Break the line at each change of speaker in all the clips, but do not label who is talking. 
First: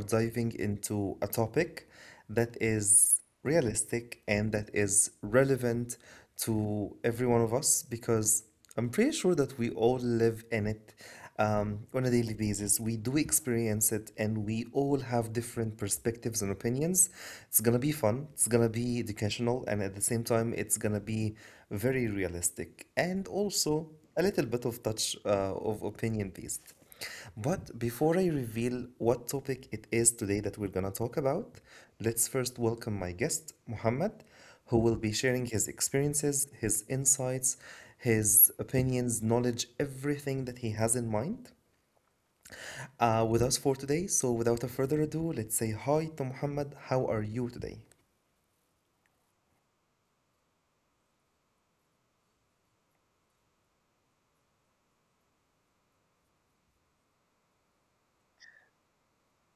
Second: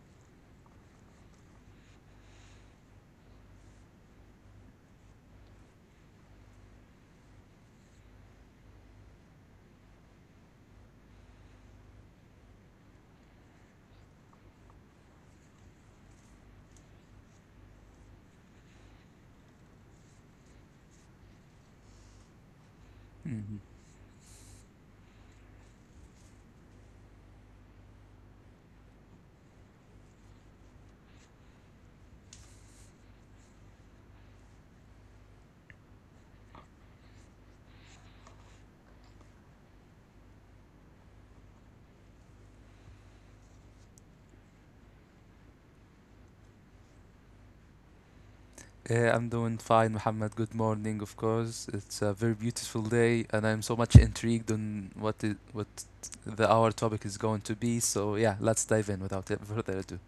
diving into a topic that is realistic and that is relevant to every one of us because I'm pretty sure that we all live in it on a daily basis. We do experience it, and we all have different perspectives and opinions. It's gonna be fun, it's gonna be educational, and at the same time, it's gonna be very realistic
Mhm.
and also a little bit of touch of opinion based. But before I reveal what topic it is today that we're gonna talk about, let's first welcome my guest, Muhammad, who will be sharing his experiences, his insights, his opinions, knowledge, everything that he has in mind with us for today. So, without a further ado, let's say hi to Muhammad. How are you today?
I'm doing fine, Muhammad. Good morning, of course. It's a very beautiful day, and I'm so much intrigued on what the our topic is going to be. So yeah, let's dive in without further ado.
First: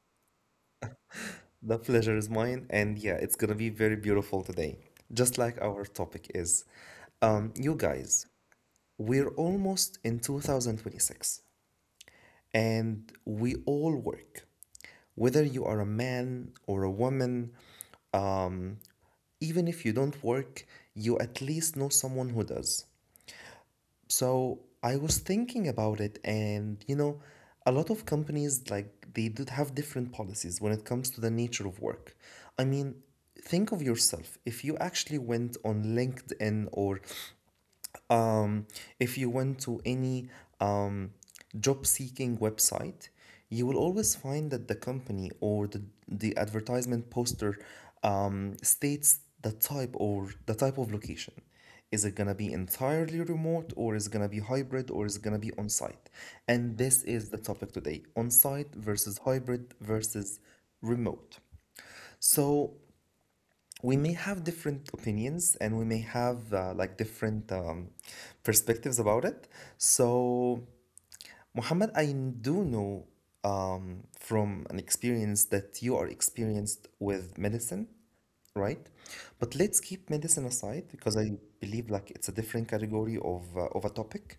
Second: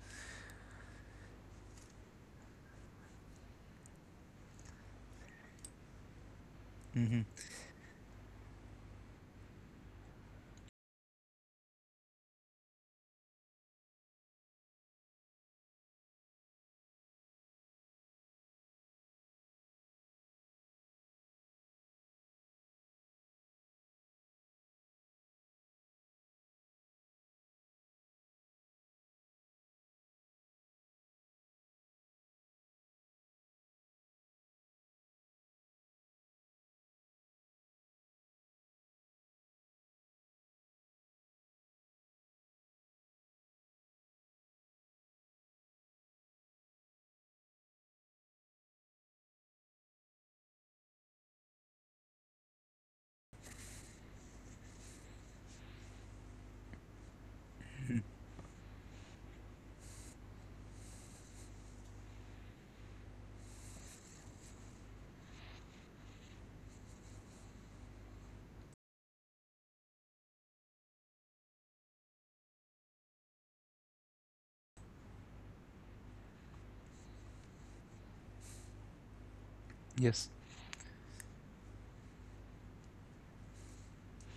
The pleasure is mine, and yeah, it's gonna be very beautiful today, just like our topic is.
hmm
You guys, we're almost in 2026, and we all work whether you are a man or a woman, um, even if you don't work, you at least know someone who does. So I was thinking about it, and you know, a lot of companies like they do have different policies when it comes to the nature of work. I mean, think of yourself. If you actually went on LinkedIn or um, if you went to any um, job seeking website, you will always find that the company or the advertisement poster states the type or the type of location. Is it gonna be entirely remote or is it gonna be hybrid or is it gonna be on site? And this is the topic today: on site versus hybrid versus remote. So we may have different opinions and we may have like different perspectives about it. So Muhammad, I do know from an experience that you are experienced with medicine, right? But let's keep
Yes.
medicine aside because I believe like it's a different category of a topic.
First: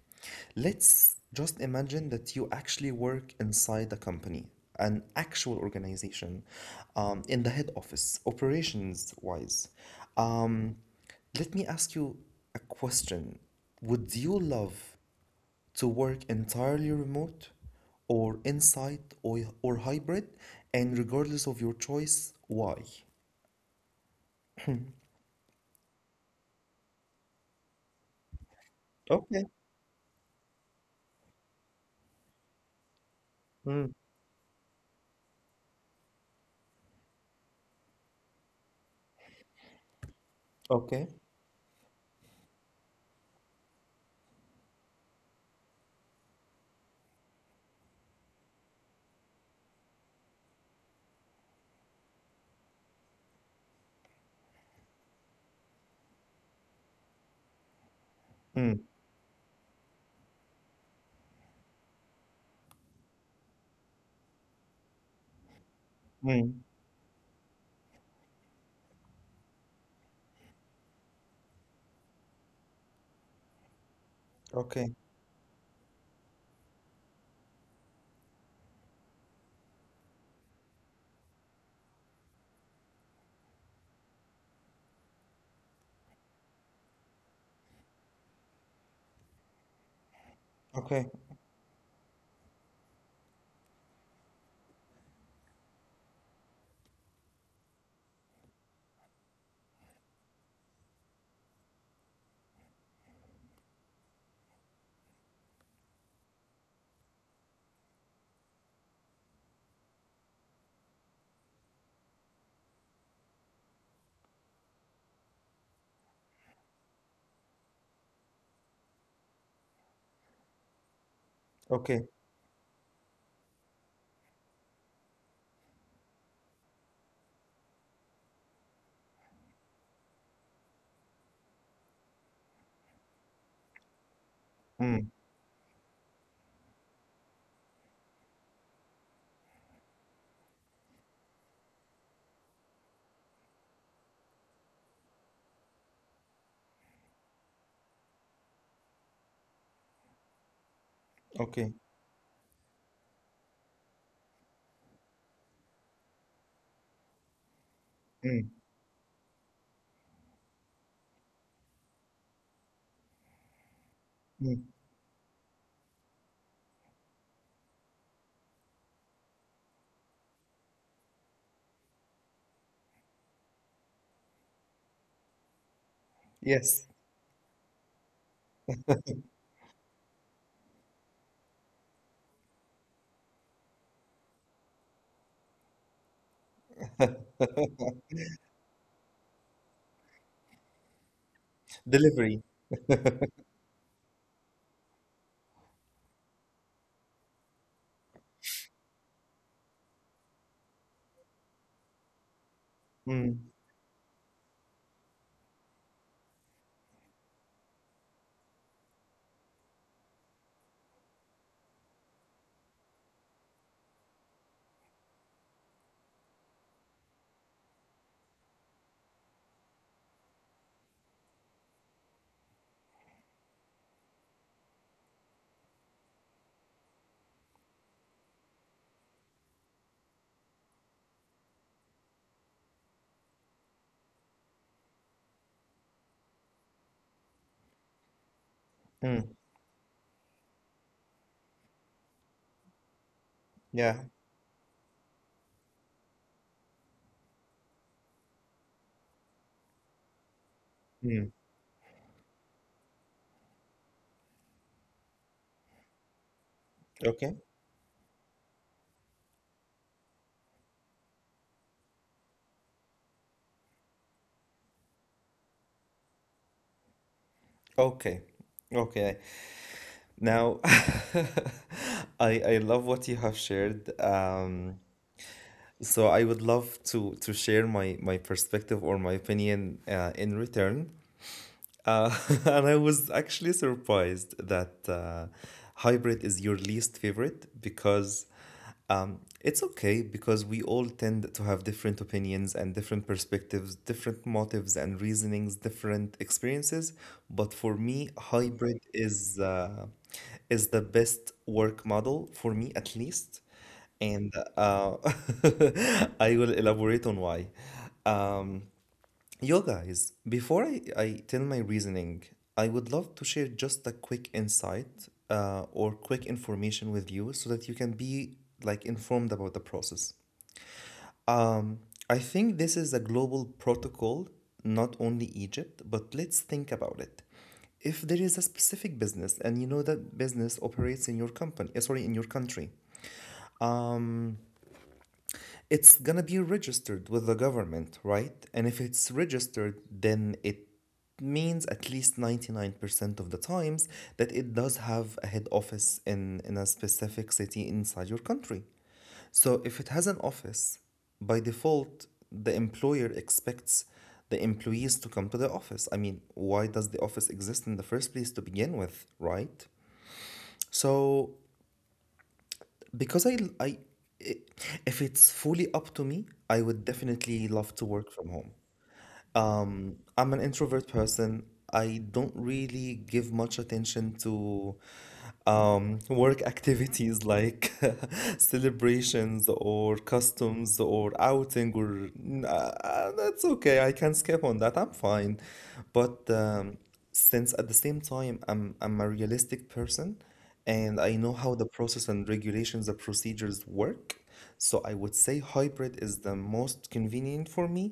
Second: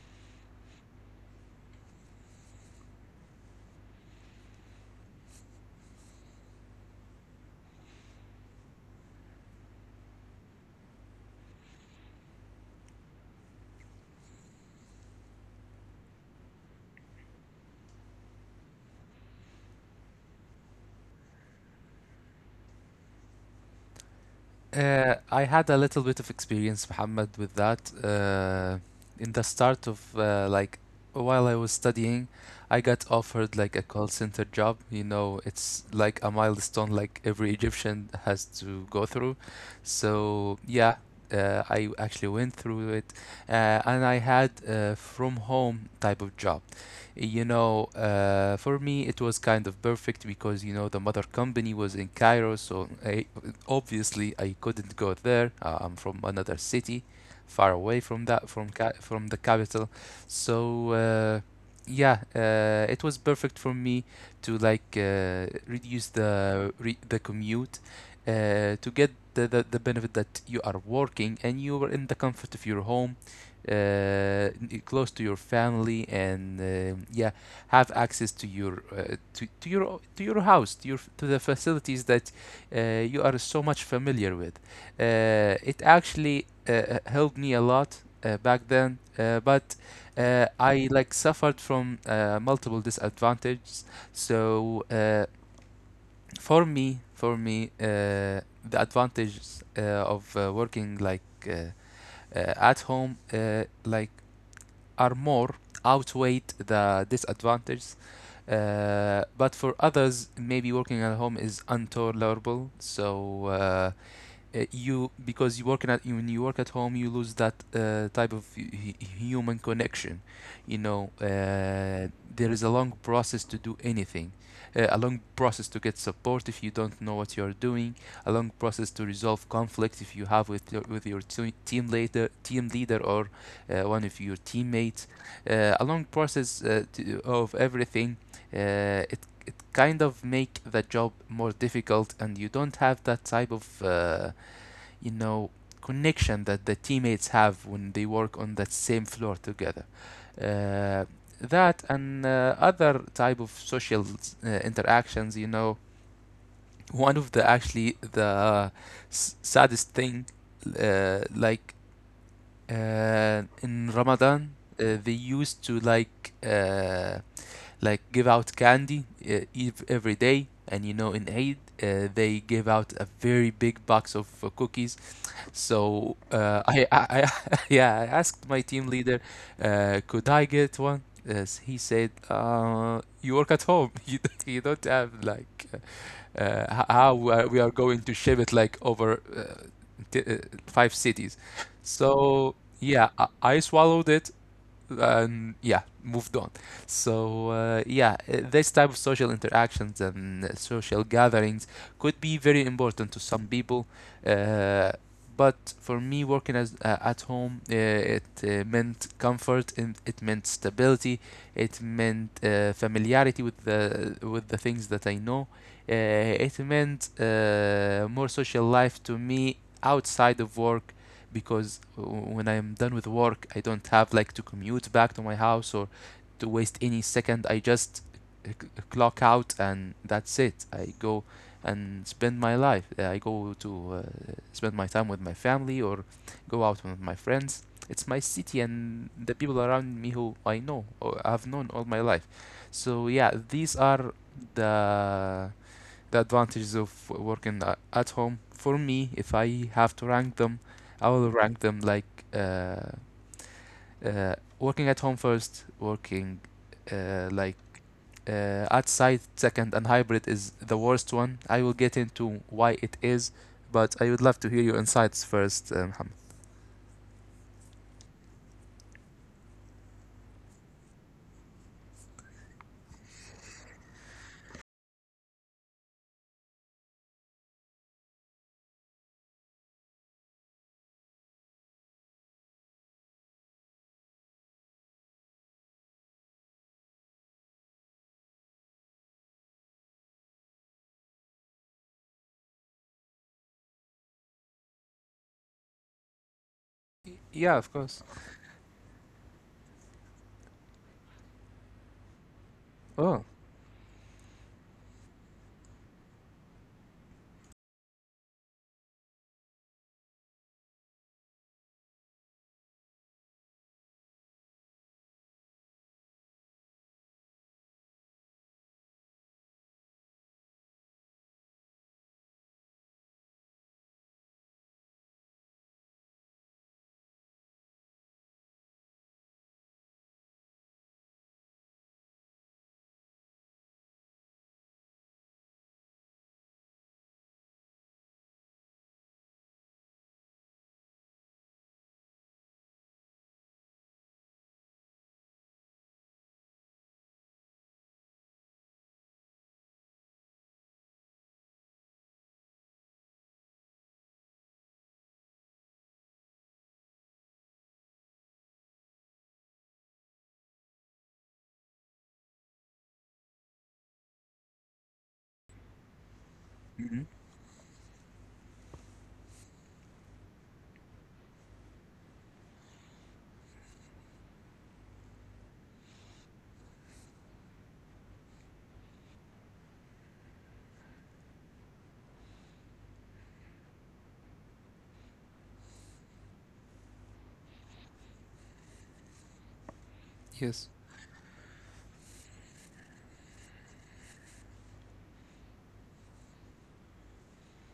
Let's just imagine that you actually work inside a company, an actual organization, in the head office, operations wise. Um, Let me ask you a question. Would you love to work entirely remote or on-site or hybrid, and regardless of your choice, why?
I had a little bit of experience, Muhammad, with that. In
Okay.
the start of while I was studying, I got offered like a
Mm.
call center job. You know, it's like a milestone like every Egyptian has to go through. So yeah,
Okay.
I actually went through it, and I had a from home type of job. For me it was kind of perfect because you know the mother company was in Cairo, so I, obviously, I couldn't go there. I'm from another city, far away from
Mm.
the capital. So uh, yeah, it was perfect for me to like reduce
Mm.
the commute, to get the benefit that you are working and you are in the comfort of your home,
Okay.
close to your family, and have access to your to your house, to your to the facilities that you are so much familiar with. It actually helped me a lot back then, but I
Okay.
like suffered from multiple disadvantages. So uh, for me, for me, uh, the advantages of working like uh, at home are more outweigh the disadvantages. But for others, maybe working at home is intolerable. So you Because you working at when you work at home you lose that type of human connection. you know uh,
Okay.
there is a long process to do anything, a long process to get support if you don't know what you're doing, a long process to resolve conflict if you have with team leader or one of your teammates,
Mm.
a long process of everything. Uh, it it kind of make the job more difficult and you don't have that type of you know connection that the teammates have when they work on that same floor together. Uh,
Okay.
that and other type of social interactions, you know, one of the actually the
Mm.
saddest thing, uh, like in Ramadan,
Mm.
they used to give out candy every day, and you know, in Eid, they give out a very big box of cookies. So I,
Yes.
I, I yeah, I asked my team leader, could I get one? Yes, he said, you work at home. You don't have like how we are going to ship it like over t five cities.
Delivery.
So yeah, I swallowed it and yeah, moved on. So this type of social interactions and social gatherings could be very important to some
Mm.
people, uh, but for me, working as at home, it meant comfort and it meant stability. It meant familiarity with the things that I know. Uh, it meant more social life to me outside of work, because when I'm done with work, I don't have like to commute back to my house or to waste any second. I just clock out and that's it. I go and spend my life. I go to spend my time with my family or go out with my friends. It's my city and
Mm.
the people around me who I know or I've known all my life. So yeah, these are
Yeah.
the the advantages of working at home. For me, if I have to rank them, I will
Mm.
rank them like working at home first, working uh,
Okay.
like outside second, and hybrid is the worst one. I will get into why it is, but I would love to hear your insights first, Mohammed.
Okay. Okay. Now, I love what you have shared. So I would love to share my perspective or my opinion in return. Uh, and I was actually surprised that hybrid is your least favorite because it's okay because we all tend to have different opinions and different perspectives, different motives and reasonings, different experiences. But
Yeah,
for
of
me,
course.
hybrid is the best work model for me at
Oh,
least, and I will elaborate on why. Yo, guys, before I tell my reasoning, I would love to share just a quick insight or quick information with you so that you can be like informed about the process. Um, I think this is a global protocol, not only Egypt, but let's think about it. If there is a specific business and you know that business operates in your company, sorry, in your country, um, it's gonna be registered with the government, right? And if it's registered, then it means at least 99% of the times that it does have a head office in a specific city inside your country. So if it has an office, by default, the employer expects the employees to come to the office. I mean, why does the office exist in the first place to begin with, right? So because I, I, if it's fully up to me, I would
hmm,
definitely love to work from home. I'm an introvert person. I don't really give much attention to work activities like celebrations or customs or outing or that's okay. I can skip on that. I'm fine. But since at the same time I'm a realistic person
yes,
and I know how the process and regulations, the procedures work, so I would say hybrid is the most convenient for me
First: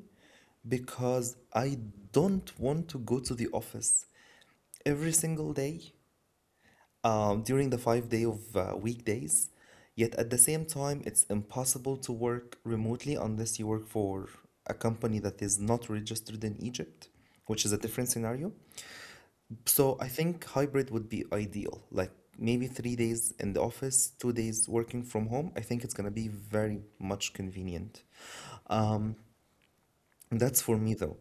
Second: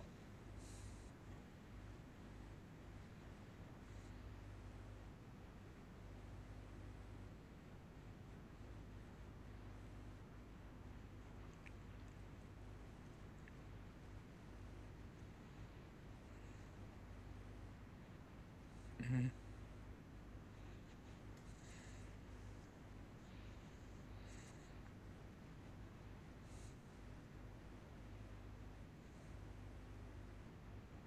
because I don't want to go to the office every single day during the 5 day of weekdays. Yet at the same time, it's impossible to work remotely unless you work for a company that is not registered in Egypt, which is a different scenario. So I think hybrid would be ideal, like maybe 3 days in the office, 2 days working from home. I think it's going to be very much convenient. That's for me though.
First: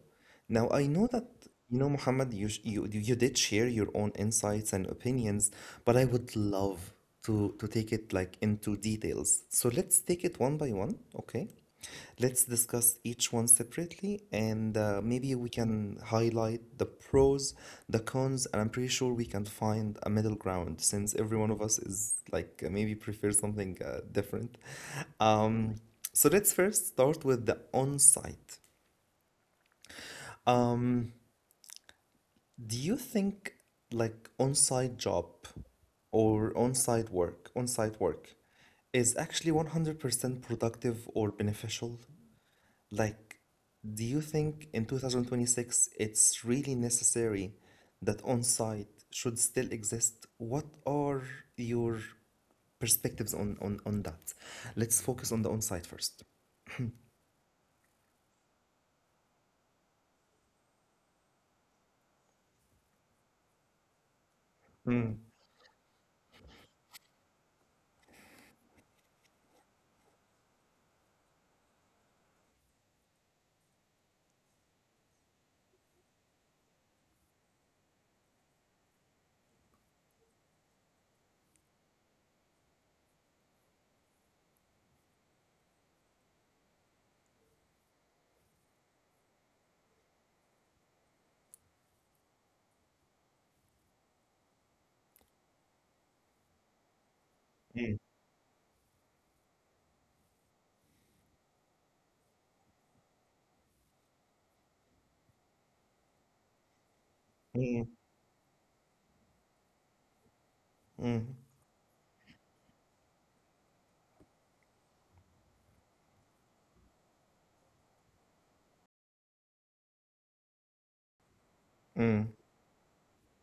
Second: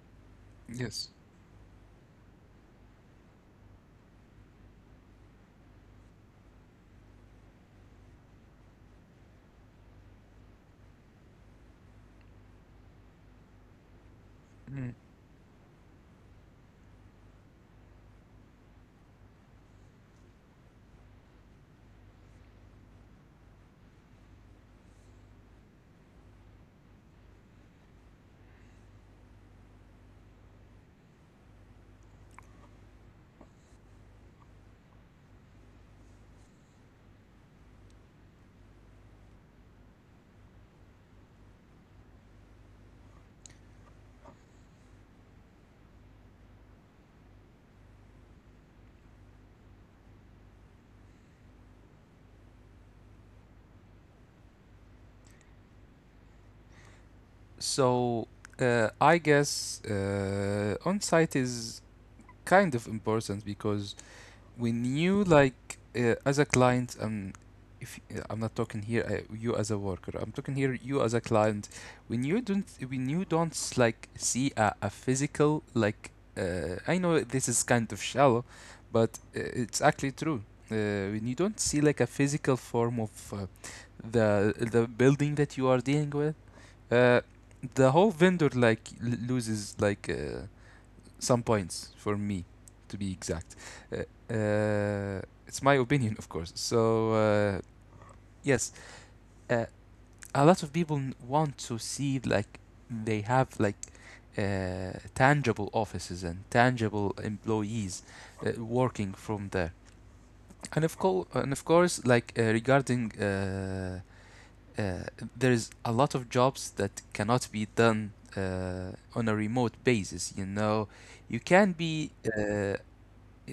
Now I know
yes.
that, you know, Muhammad, you did share your own insights and opinions, but I would love to take it like into details. So let's take it one by one, okay? Let's discuss each one separately and
Mm.
maybe we can highlight the pros, the cons, and I'm pretty sure we can find a middle ground since every one of us is like maybe prefers something different. Um, so let's first start with the on-site. Um, do you think like on-site job or on-site work is actually 100% productive or beneficial? Like, do you think in 2026 it's really necessary that on-site should still exist? What are your perspectives on that? Let's focus on the on-site first.
So I guess on site is kind of important because when you like as a client, if I'm not talking here you as a worker, I'm talking here you as a client. When you don't like see a physical like, I know this is kind of shallow, but it's actually true. uh, when you don't see like a physical form of the building that you are dealing with, uh, the whole vendor like loses like some points for me, to be exact. Uh, uh, it's my opinion, of course. So
Mm,
yes, uh, a lot of people want to see like they have like tangible offices and tangible
mm,
employees working from there. And of course,
mm,
and of course, like regarding. Uh, there's a lot of jobs that cannot be done on a remote basis. You know, you can be
mm,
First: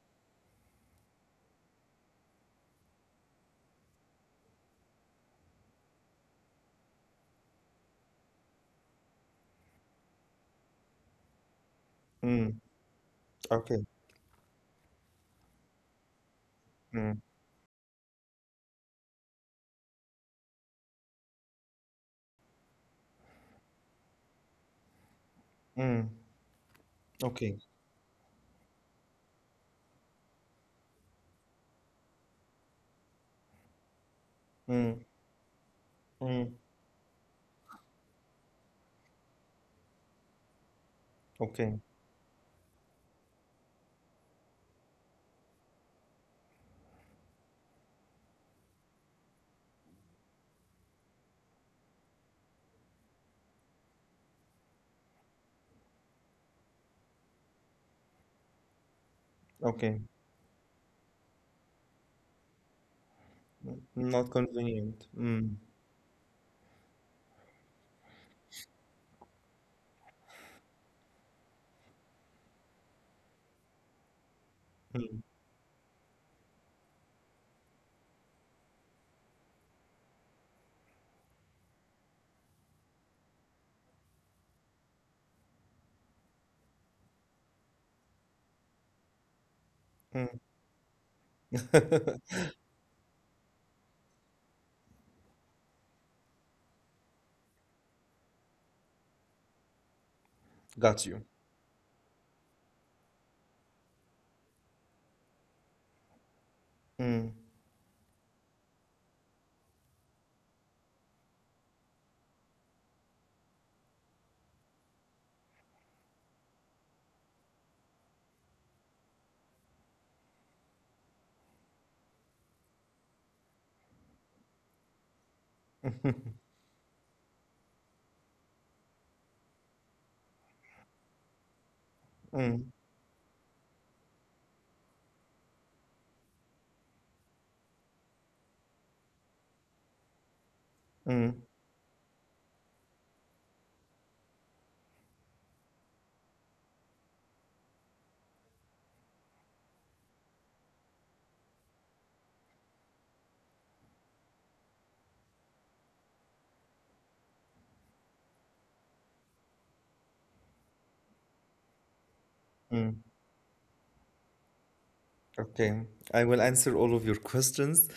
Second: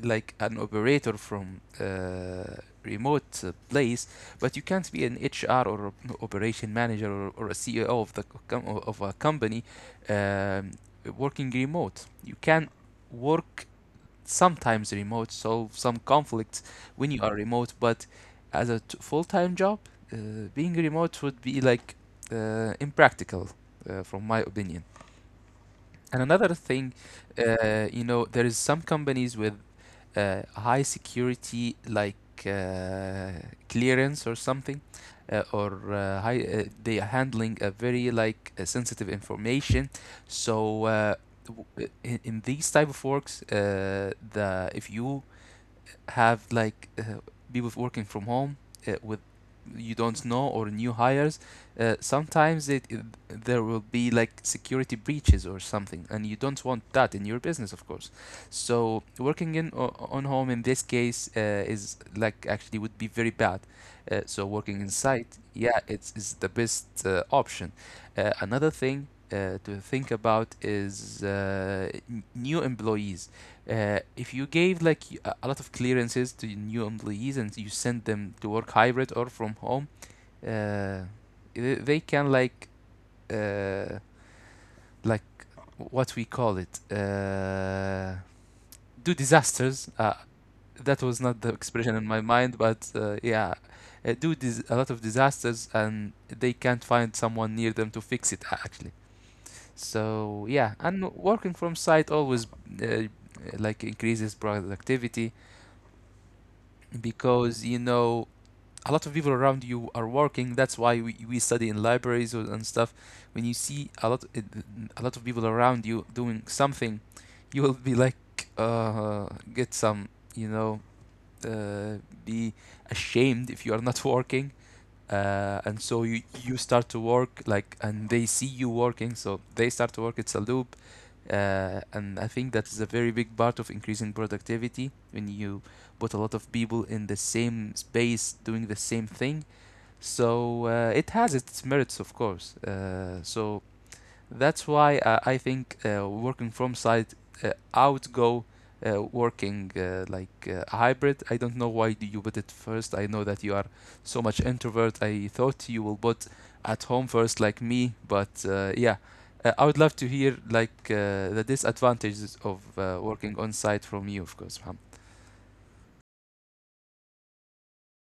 like an operator from remote place, but you can't be an HR or operation manager or a CEO of a company, um, working remote. You
mm.
can work
Okay.
sometimes remote, solve some conflicts when
Mm,
you are remote, but as a full-time job, uh, being remote would be like impractical, from my opinion.
mm,
And another thing,
okay.
you know, there is some companies with high security like uh, clearance or something, or high,
Mm,
they are handling a very like sensitive information. So
okay,
in these type of works, the if you have like people working from home with you don't know or new hires, sometimes there will be like security breaches or something and you don't want that in your business, of course. So working
okay.
on home in this case is like actually would be very bad.
Mm, not
So working
convenient.
inside
Mm,
yeah it's, is the best option. Another thing to think about is new employees. If you gave like
mm,
a lot of clearances to new employees and you send them to work hybrid or from home, uh, they can like uh, like what we call it, uh, do disasters.
mm.
That was not the expression in my mind, but a lot of disasters and they can't find someone near them to fix it actually. So yeah,
Got
and
you.
working from site always uh, like increases productivity,
Mm,
because you know a lot of people around you are working. That's why we study in libraries or- and stuff. When you see a lot of people around you doing something, you will be like uh, get some you know uh, be ashamed if you are not working, and so you start to work like and they see you working so they start to work, it's a loop. And I think that is
mm,
a very big part of increasing productivity when you put a lot of people in the same space doing the same thing. So it has
mm,
its merits, of course. So that's why I think working from site outgo working a hybrid. I don't know why do you put it first. I know that you are so much introvert. I thought you will put at home first like me, but yeah. I would love to hear like the disadvantages of
mm.
working on site from you, of course, Mohammed.
Okay, I will answer all of your questions.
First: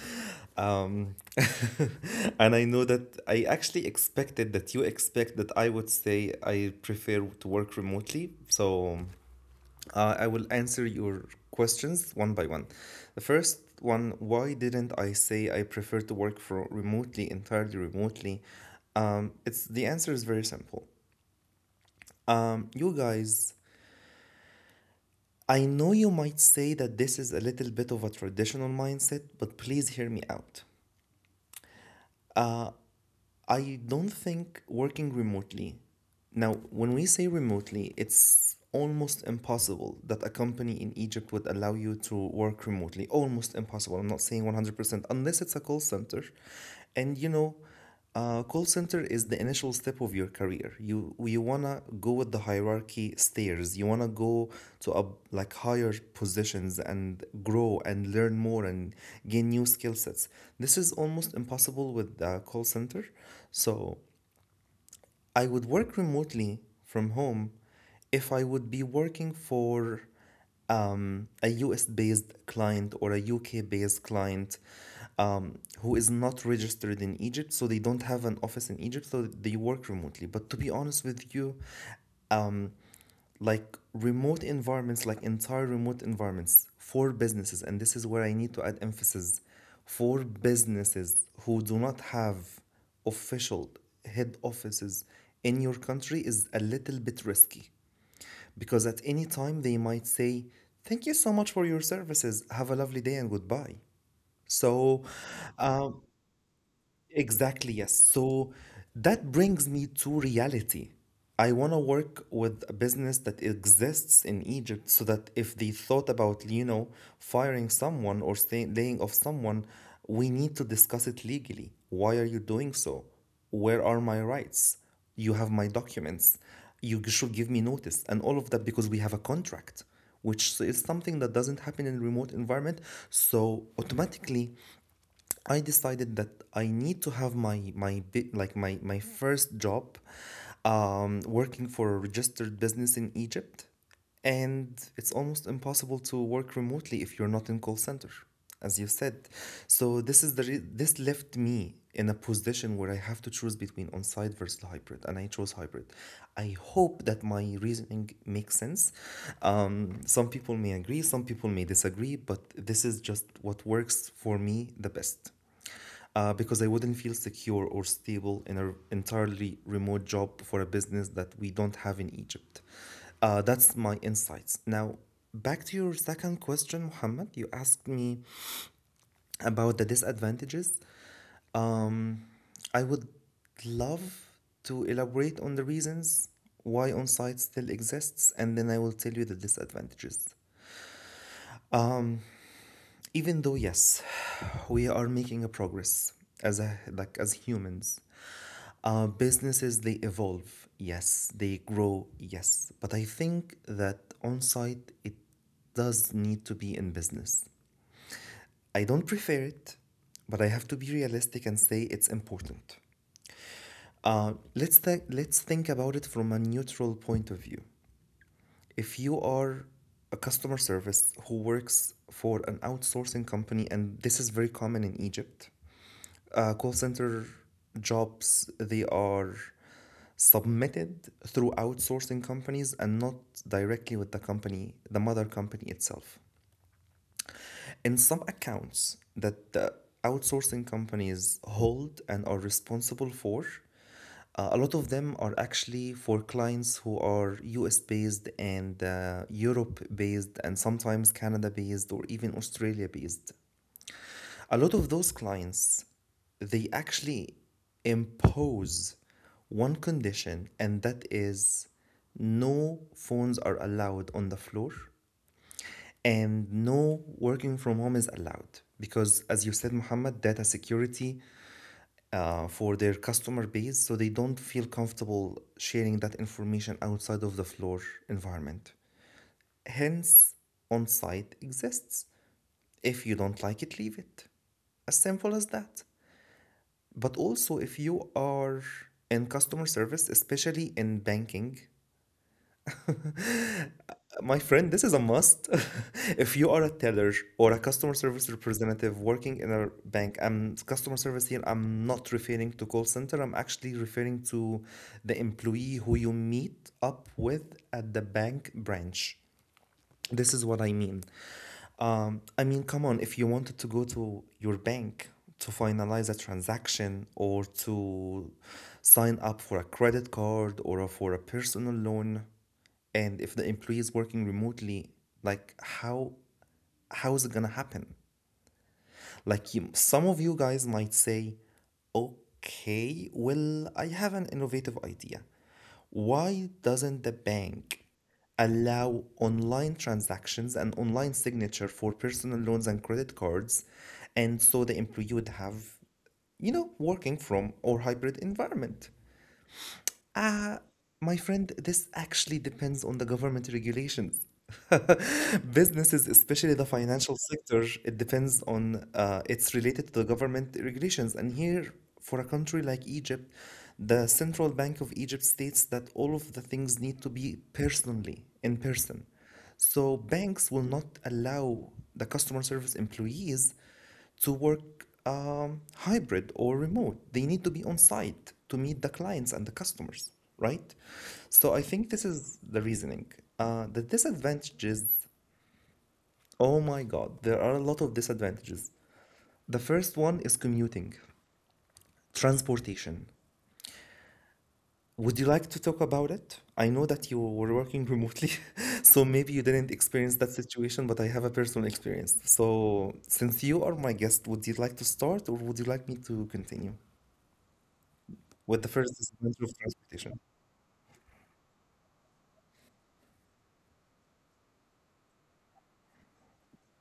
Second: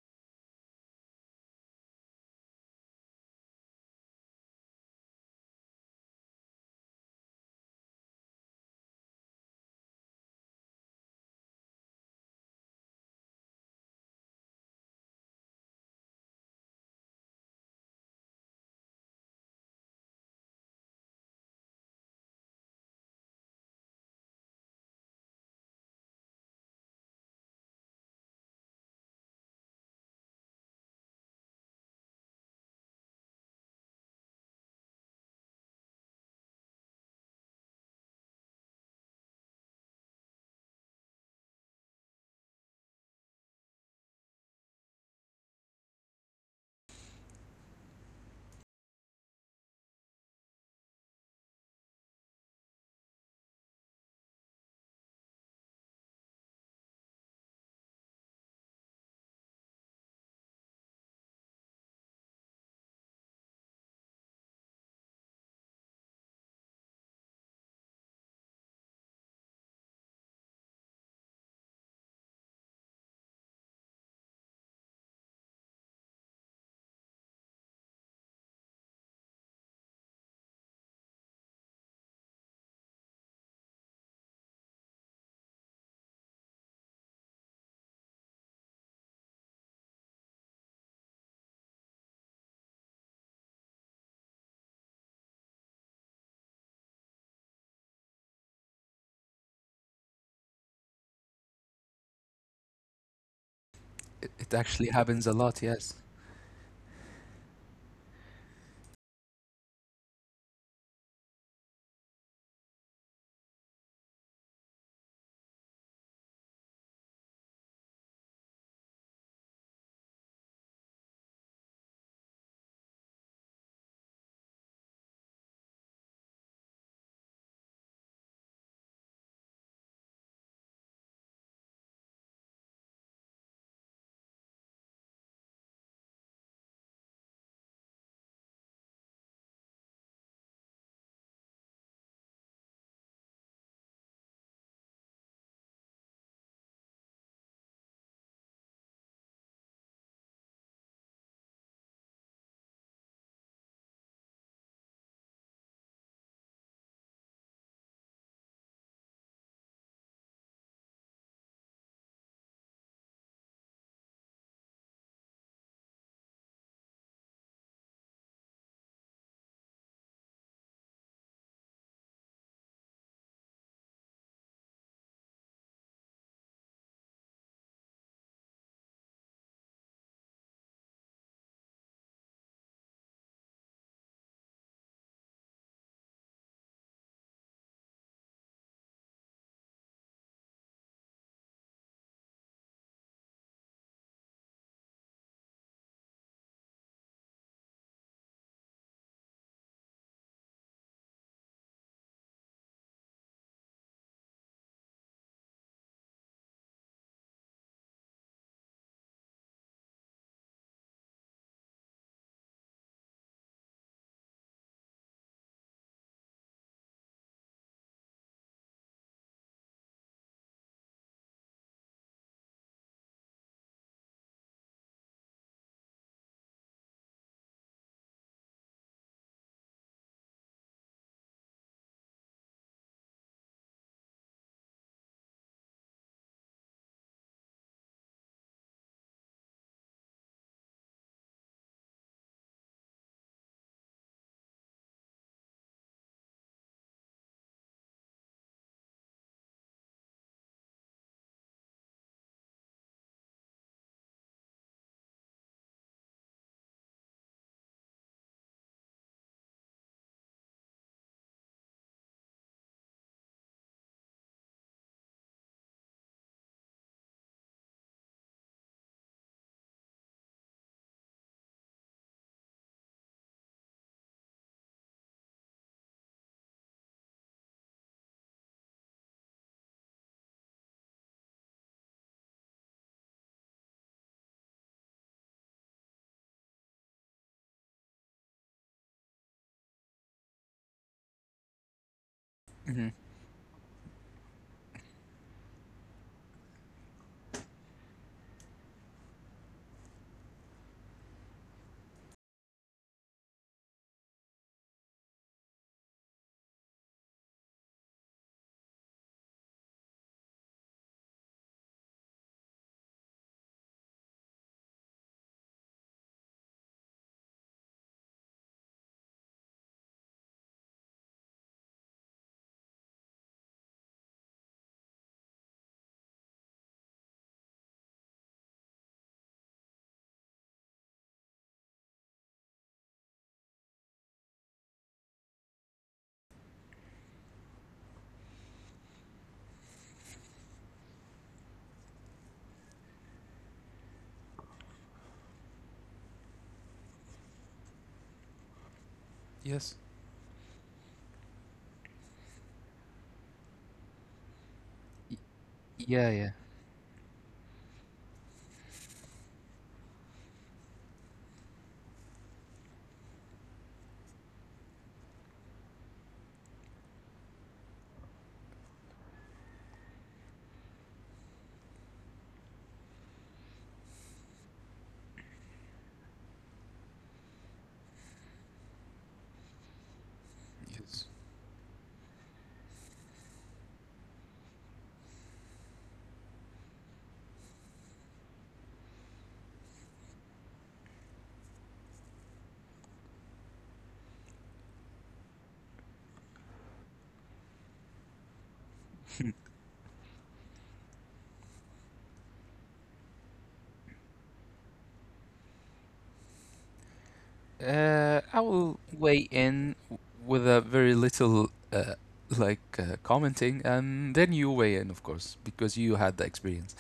Um, and I know that I actually expected that you expect that I would say I prefer to work remotely. So I will answer your questions one by one. The first one: why didn't I say I prefer to work for remotely, entirely remotely? It's the answer is very simple. You guys, I know you might say that this is a little bit of a traditional mindset, but please hear me out. I don't think working remotely. Now, when we say remotely, it's almost impossible that a company in Egypt would allow you to work remotely. Almost impossible. I'm not saying 100%, unless it's a call center. And you know, call center is the initial step of your career. You wanna go with the hierarchy stairs. You wanna go to a like higher positions and grow and learn more and gain new skill sets. This is almost impossible with the call center. So I would work remotely from home if I would be working for a US based client or a UK based client who is not registered in Egypt, so they don't have an office in Egypt, so they work remotely. But to be honest with you, like remote environments, like entire remote environments for businesses, and this is where I need to add emphasis for businesses who do not have official head offices in your country, is a little bit risky because at any time they might say, thank you so much for your services, have a lovely day and goodbye.
It actually
So,
happens a lot,
uh,
yes.
exactly, yes. So that brings me to reality. I want to work with a business that exists in Egypt so that if they thought about, you know, firing someone or laying off someone, we need to discuss it legally. Why are you doing so? Where are my rights? You have my documents. Should give me notice. And all of that because we have a contract, which is something that doesn't happen in remote environment. So automatically, I decided that I need to have my my bit like my first job, working for a registered business in Egypt, and it's almost impossible to work remotely if you're not in call center, as you said. So this is this left me in a position where I have to choose between on-site versus hybrid, and I chose hybrid. I hope that my reasoning makes sense. Some people may agree, some people may disagree, but this is just what works for me the best. Because I wouldn't feel secure or stable in an entirely remote job for a business that we don't have in Egypt. That's my insights. Now, back to your second question, Mohammed. You asked me about the disadvantages. Um, I would love to elaborate on the reasons why on site still exists, and then I will tell you the disadvantages. Even though, yes, we are making a progress as a, like as humans. Businesses they evolve, yes, they grow, yes, but I think that on site it does need to be in business. I don't prefer it, but I have to be realistic and say it's important. Let's think about it from a neutral point of view. If you are a customer service who works for an outsourcing company, and this is very common in Egypt, call center jobs they are submitted through outsourcing companies and not directly with the company, the mother company itself. In some accounts that the outsourcing companies hold and are responsible for, a lot of them are actually for clients who are US based and Europe based and sometimes Canada based or even Australia based. A lot of those clients, they actually impose one condition, and that is no phones are allowed on the floor and no working from home is allowed because as you said Muhammad, data security for their customer base, so they don't feel comfortable sharing that information outside of the floor environment, hence on site exists. If you don't like it, leave it, as simple as that. But also if you are in customer service, especially in banking,
Hmm.
my friend, this is a must. If you are a teller or a customer service representative working in a bank, I'm customer service here, I'm not referring to call center. I'm actually referring to the employee who you meet up with at the bank branch. This is what I mean. I mean, come on, if you wanted to go to your bank to finalize a transaction or to sign up for a credit card or for a personal loan, and if the employee is working remotely, like how is it gonna happen? Like you, some of you guys might say, okay, well, I have an innovative idea. Why doesn't the bank allow online transactions and online signature for personal loans and credit cards? And so the employee would have, working from or hybrid environment.
Yes.
Ah, my friend, this actually depends on the government regulations.
Y- yeah,
Businesses,
yeah.
especially the financial sector, it depends on, it's related to the government regulations. And here, for a country like Egypt, the Central Bank of Egypt states that all of the things need to be personally, in person. So banks will not allow the customer service employees to work hybrid or remote. They need to be on site to meet the clients and the customers, right?
Yes.
So I think this is the reasoning. The disadvantages, oh my God, there are a lot of disadvantages. The first one is commuting, transportation. Would you like to talk about it? I know that you were working remotely, so maybe you didn't experience that situation, but I have a personal experience. So, since you are my guest, would you like to start or would you like me to continue?
I
With the
will
first
weigh
disadvantage of
in
transportation.
with a very little, commenting, and then you weigh in, of course, because you had the experience.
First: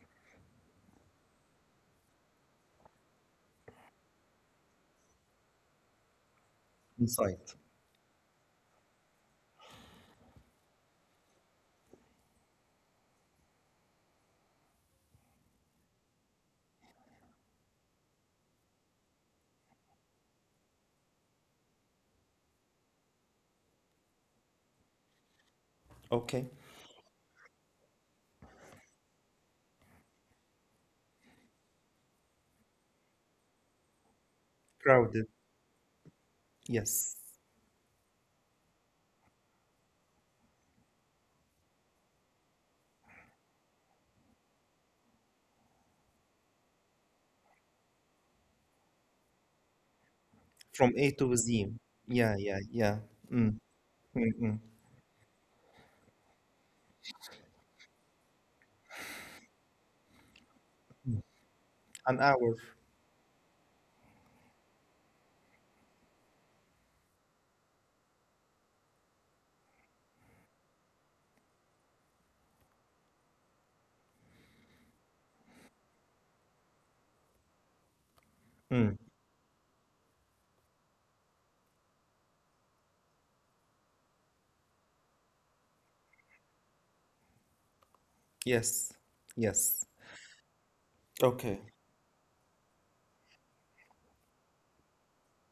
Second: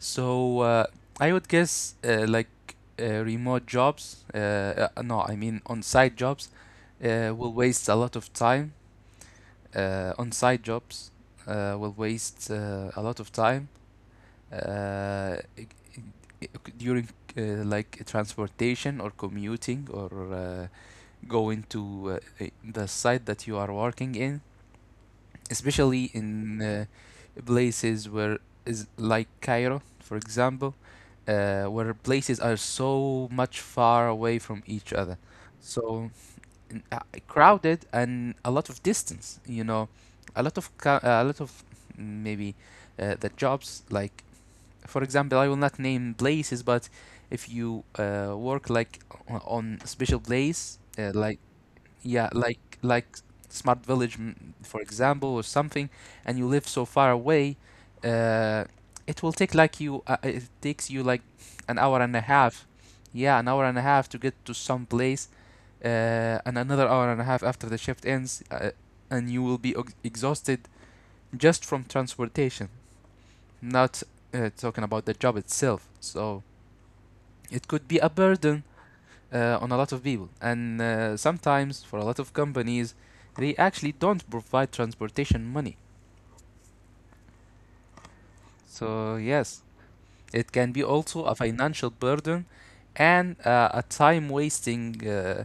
So, I would guess, remote jobs, no, I mean on-site jobs,
Inside.
will waste a lot of time. On-site jobs, will waste a lot of time uh, i- i- during, transportation or commuting or. Going to the site that you are working in, especially
Okay.
in places where is like Cairo, for example, where places are so much far away from each other.
Crowded.
So n- uh,
Yes.
crowded and a lot of distance, you know, a lot of maybe the jobs like, for example, I will not name places, but if you work like on a special place,
From A to Z.
yeah,
Yeah, yeah, yeah. Mm,
smart village,
mm, mm.
for example, or something, and you live so far away, uh, it will take like you. It takes you like an hour and a
An hour.
half. Yeah, an hour and a half to get to some place, and another hour and a half after the shift ends, and you will be exhausted just from transportation. Not talking about the job itself. So it could be a burden
Mm.
on a lot of people. And sometimes, for a lot of companies, they actually don't provide transportation money.
Yes.
So, yes,
Yes.
it can be also a
Okay.
financial burden and a time wasting uh,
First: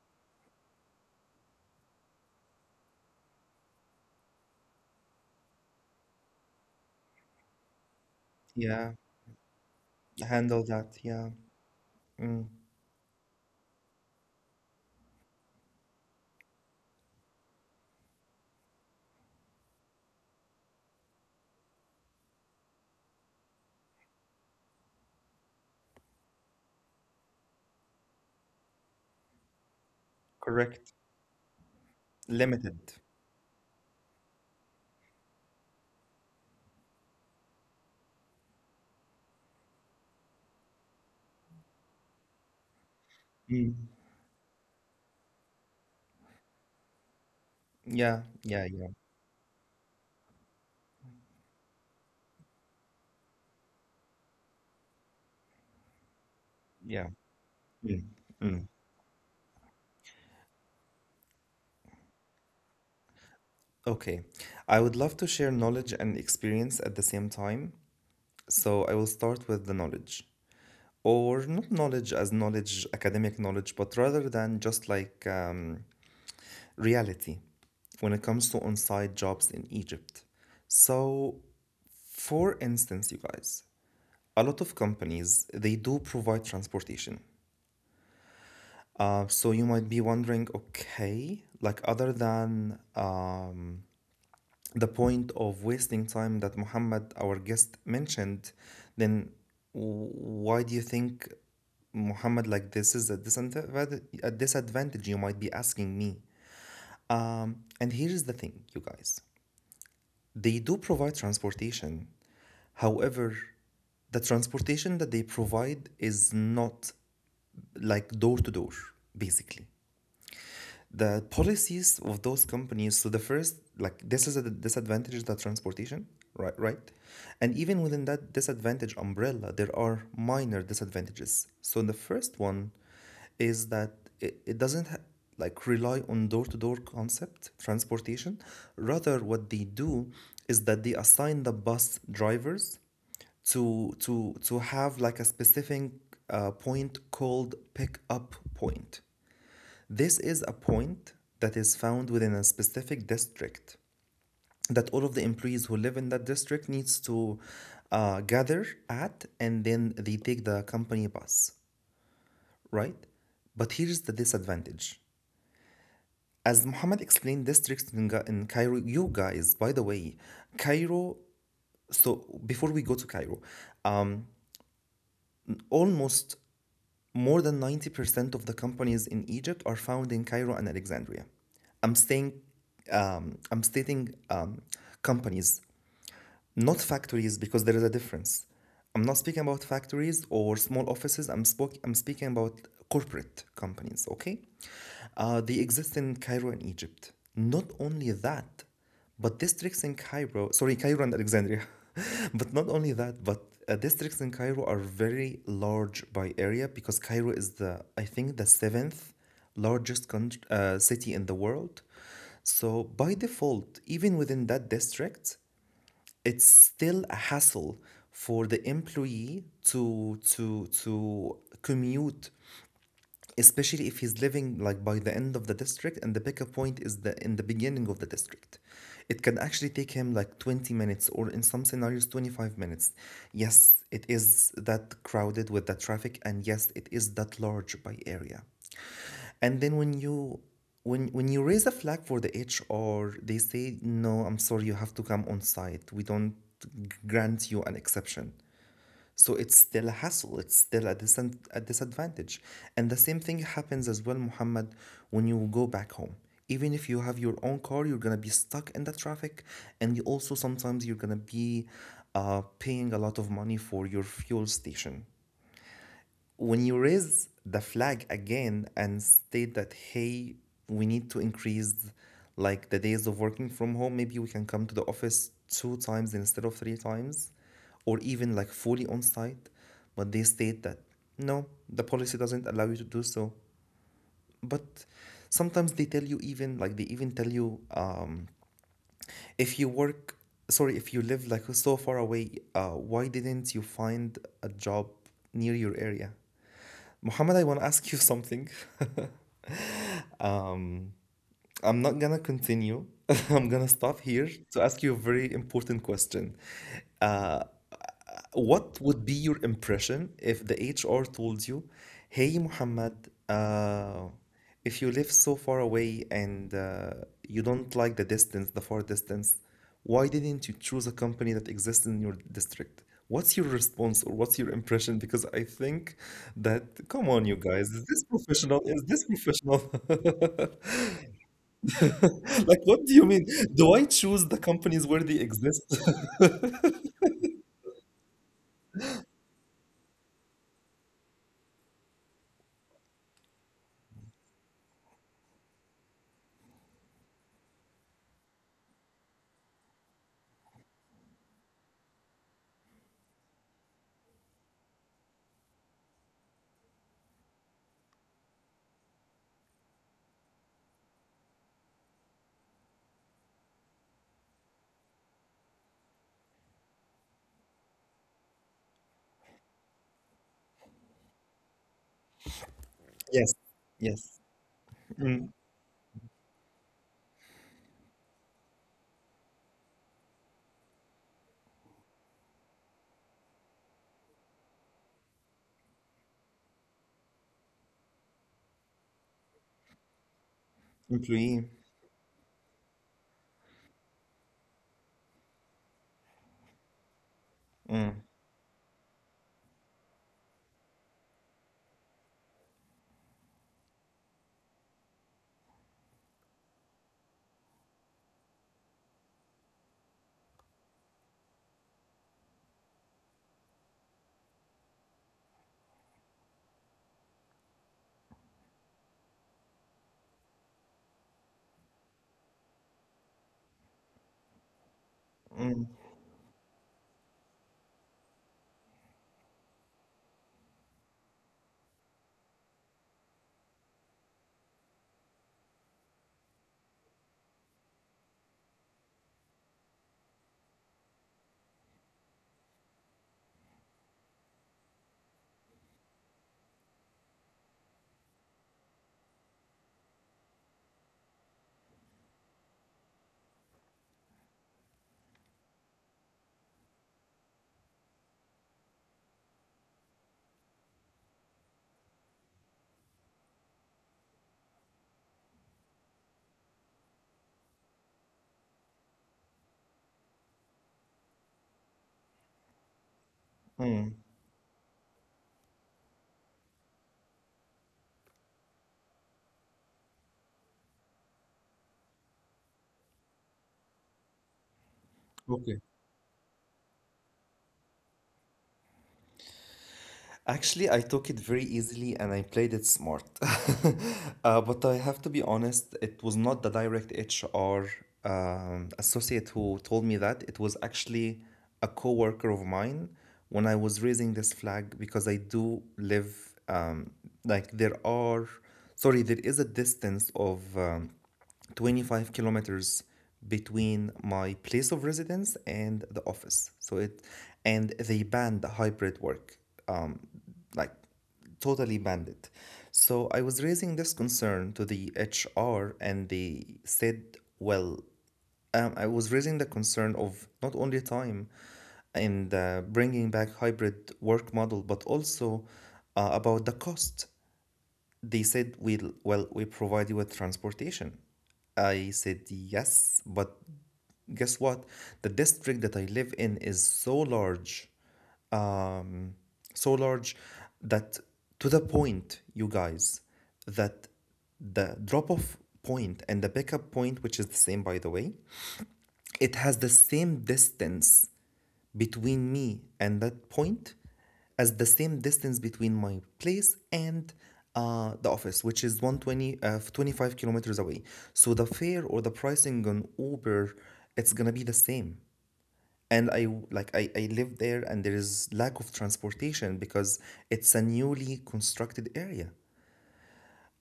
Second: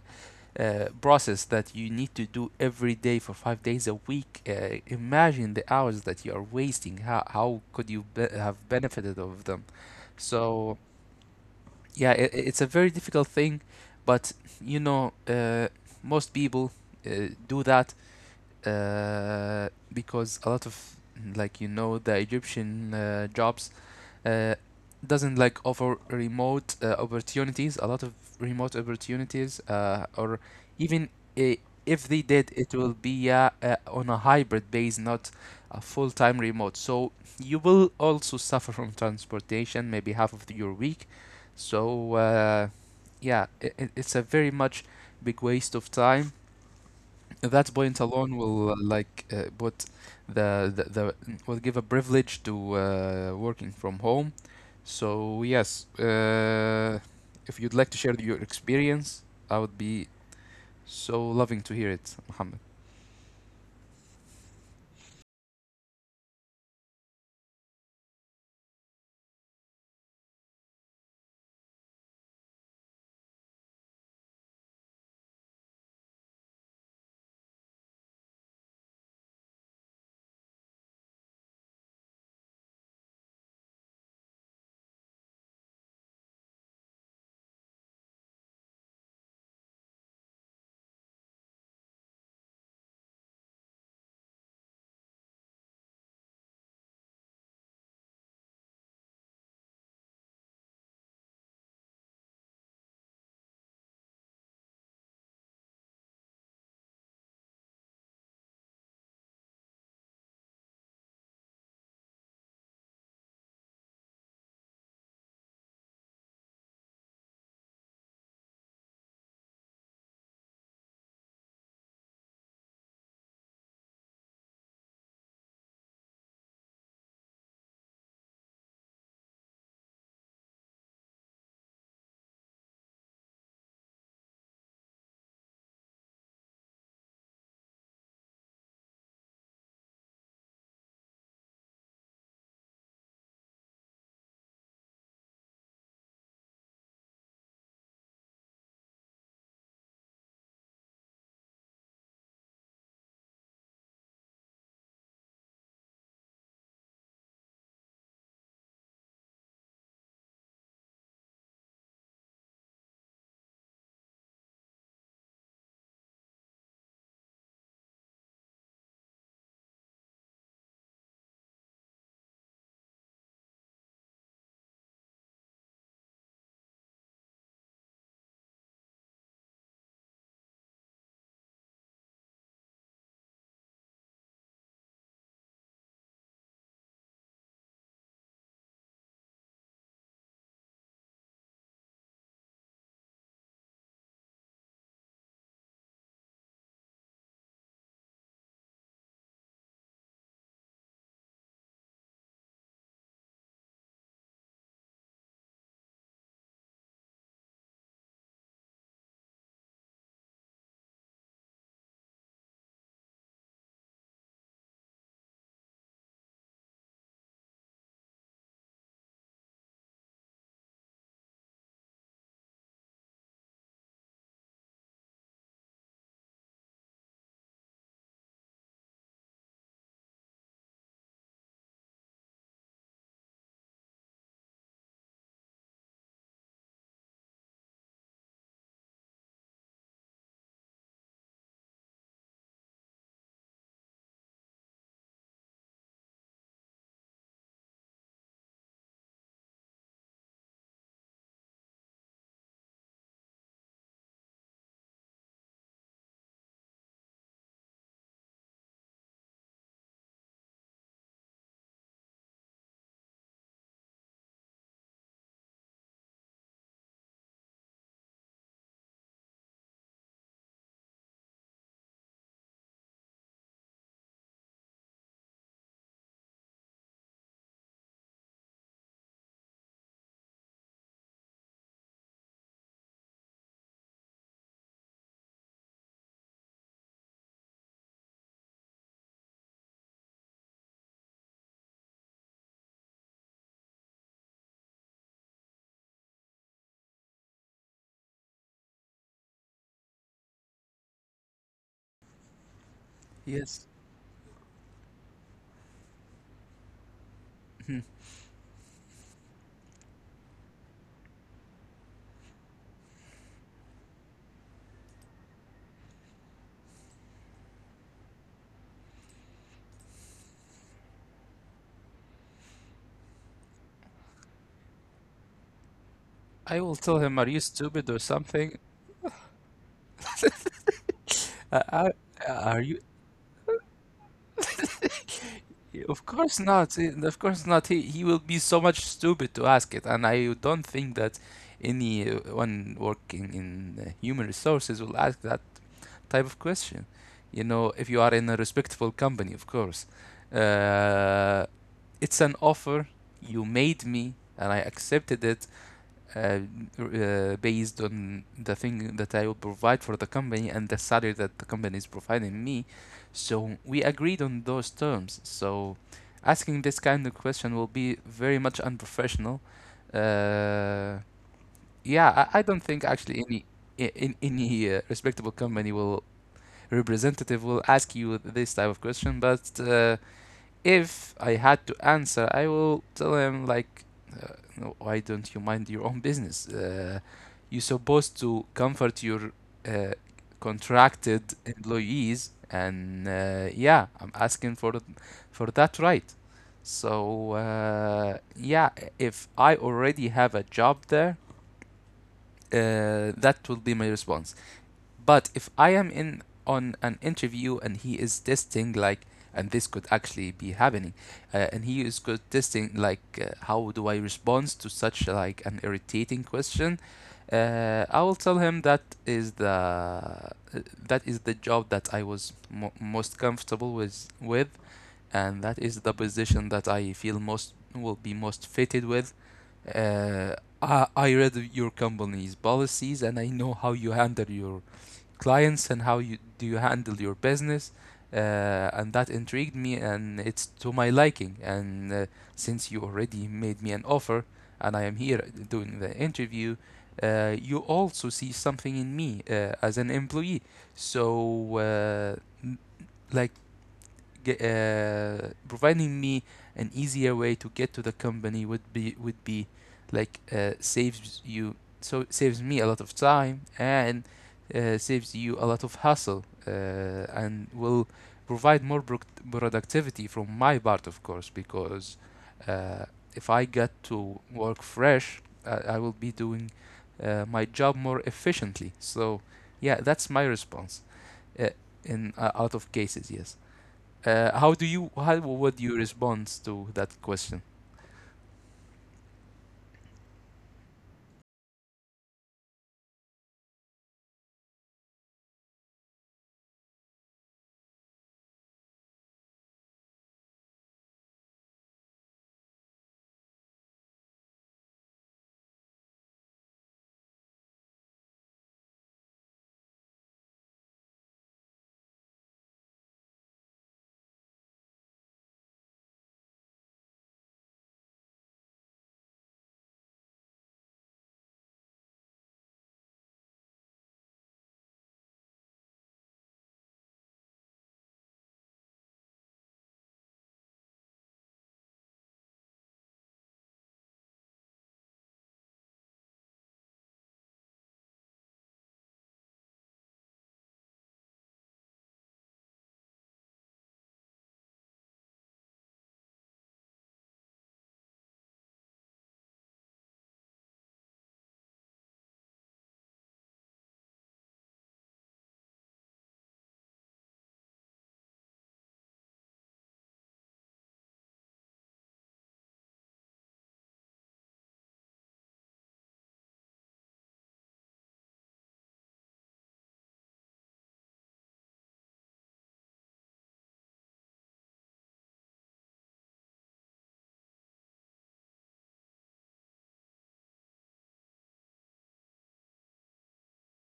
uh, process that you need to do every day for 5 days a week. Imagine the hours that you are wasting. How could you have
Yeah.
benefited of them?
Handle
So,
that. Yeah.
yeah, it,
Mm.
it's a very difficult thing, but you know, uh, most people do that because a lot of the Egyptian jobs uh, doesn't like offer remote opportunities. A lot of remote opportunities, or
Correct.
even I if they did, it
Limited.
will be on a hybrid base, not a full-time remote. So you will also suffer from transportation, maybe half of your week. So yeah,
Mm.
it's a very much big waste of time at that point
Yeah,
alone
yeah,
will
yeah,
like put the will give a privilege to working from home. So yes,
yeah.
if you'd like to
Mm.
share your
Mm.
experience, I would be so loving to hear it, Mohammed.
Okay. I would love to share knowledge and experience at the same time, so I will start with the knowledge. Or not knowledge as knowledge, academic knowledge, but rather than just like reality when it comes to on site jobs in Egypt. So, for instance, you guys, a lot of companies they do provide transportation. So you might be wondering, okay, like other than the point of wasting time that Muhammad, our guest, mentioned, then why do you think, Muhammad, like this is a disadvantage you might be asking me? And here is the thing, you guys. They do provide transportation. However, the transportation that they provide is not like door to door, basically. The policies of those companies, so the first, like, this is a disadvantage, is the transportation, right, right, and even within that disadvantage umbrella there are minor disadvantages. So the first one is that it doesn't ha- like rely on door-to-door concept transportation. Rather what they do is that they assign the bus drivers to have like a specific point called pick up point. This is a point that is found within a specific district that all of the employees who live in that district needs to gather at, and then they take the company bus, right? But here's the disadvantage. As Muhammad explained, districts in Cairo, you guys, by the way, Cairo, so before we go to Cairo, um, almost, more than 90% of the companies in Egypt are found in Cairo and Alexandria. I'm saying, I'm stating companies, not factories, because there is a difference. I'm not speaking about factories or small offices. I'm speaking about corporate companies. Okay. They exist in Cairo and Egypt. Not only that, but districts in Cairo, sorry, Cairo and Alexandria. But not only that, but districts in Cairo are very large by area because Cairo is the, I think, the seventh largest con city in the world. So by default, even within that district it's still a hassle for the employee to commute, especially if he's living like by the end of the district and the pickup point is the in the beginning of the district. It can actually take him like 20 minutes or in some scenarios 25 minutes. Yes, it is that crowded with the traffic, and yes, it is that large by area. And then when you, when you raise a flag for the HR, they say no, I'm sorry, you have to come on site, we don't grant you an exception. So it's still a hassle. It's still a disadvantage. And the same thing happens as well, Muhammad, when you go back home. Even if you have your own car, you're gonna be stuck in the traffic, and you also sometimes you're gonna be paying a lot of money for your fuel station. When you raise the flag again and state that, hey, we need to increase like the days of working from home, maybe we can come to the office two times instead of three times or even like fully on site, but they state that no, the policy doesn't allow you to do so. But sometimes they tell you, even like they even tell you, if you work, sorry, if you live like so far away, why didn't you find a job near your area? Muhammad, I want to ask you something. I'm not gonna continue. I'm
Yes,
gonna stop here to ask you a very important question. Uh, what would be your impression if the HR told you, "Hey, Muhammad, uh, if you live so far away and you don't like the distance, the far distance, why didn't you choose a company that exists in your district?" What's your response or what's your impression? Because I think
I
that,
will tell
come
him, are
on,
you
you guys,
stupid
is
or
this
something?
professional? Is this professional?
Uh, are, are
Like,
you?
what do you mean? Do I choose the companies where they exist?
Of course not. Of course not. He will be so much stupid to ask it, and I don't think that anyone working in human resources will ask that type of question. If you are in a respectable company, of course. Uh, it's an offer you made me, and I accepted it uh, based on the thing that I will provide for the company and the salary that the company is providing me. So we agreed on those terms. So asking this kind of question will be very much unprofessional. Uh, yeah, I don't think actually
Yes,
in
yes.
any respectable
Mm,
company will representative will ask you this type of question. But if I had to answer, I will tell him like, uh, no, why don't you mind your own business? You're supposed to comfort your uh, contracted
employee.
employees, and yeah, I'm asking for for that right. So
Mm,
uh, yeah, if I already have a job there, that will be my response. But if I am in on an interview and he is testing like, and this could actually be happening, and he is good testing like, how do I respond to such like an irritating question? I will tell him is the uh, that is the job that I was most comfortable with, and that
mm,
is the position that I feel most will be most fitted with. Uh, I read your company's policies, and I know how you handle your clients and how you handle your business, uh, and that intrigued me, and it's to my liking, and since you already made me an offer and I am here doing the interview, you also see something in me as an employee. So like, providing me an easier way to get to the company would be, like, saves you, saves me a lot of time, and saves you a lot of hassle, and will provide more productivity from my part, of course, because uh, if I get
mm.
to work fresh, I will be doing my job more efficiently. So yeah, that's my response, uh, in out of cases. Yes. How would
Okay.
you respond to that question?
Actually, I took it very easily and I played it smart. But I have to be honest, it was not the direct HR associate who told me that. It was actually a coworker of mine when I was raising this flag because I do live, um, like, there are, sorry, there is a distance of 25 kilometers between my place of residence and the office. So it, and they banned the hybrid work. Um, like, totally banned. So I was raising this concern to the HR and they said, well, I was raising the concern of not only time and bringing back hybrid work model, but also about the cost. They said, we'll, well, we provide you with transportation. I said, yes, but guess what? The district that I live in is so large, um, so large, that, to the point, you guys, that the drop off point and the pickup point, which is the same by the way, it has the same distance between me and that point as the same distance between my place and the office, which is 120, 25 kilometers away. So the fare or the pricing on Uber, it's gonna be the same, and like, I live there and there is lack of transportation because it's a newly constructed area.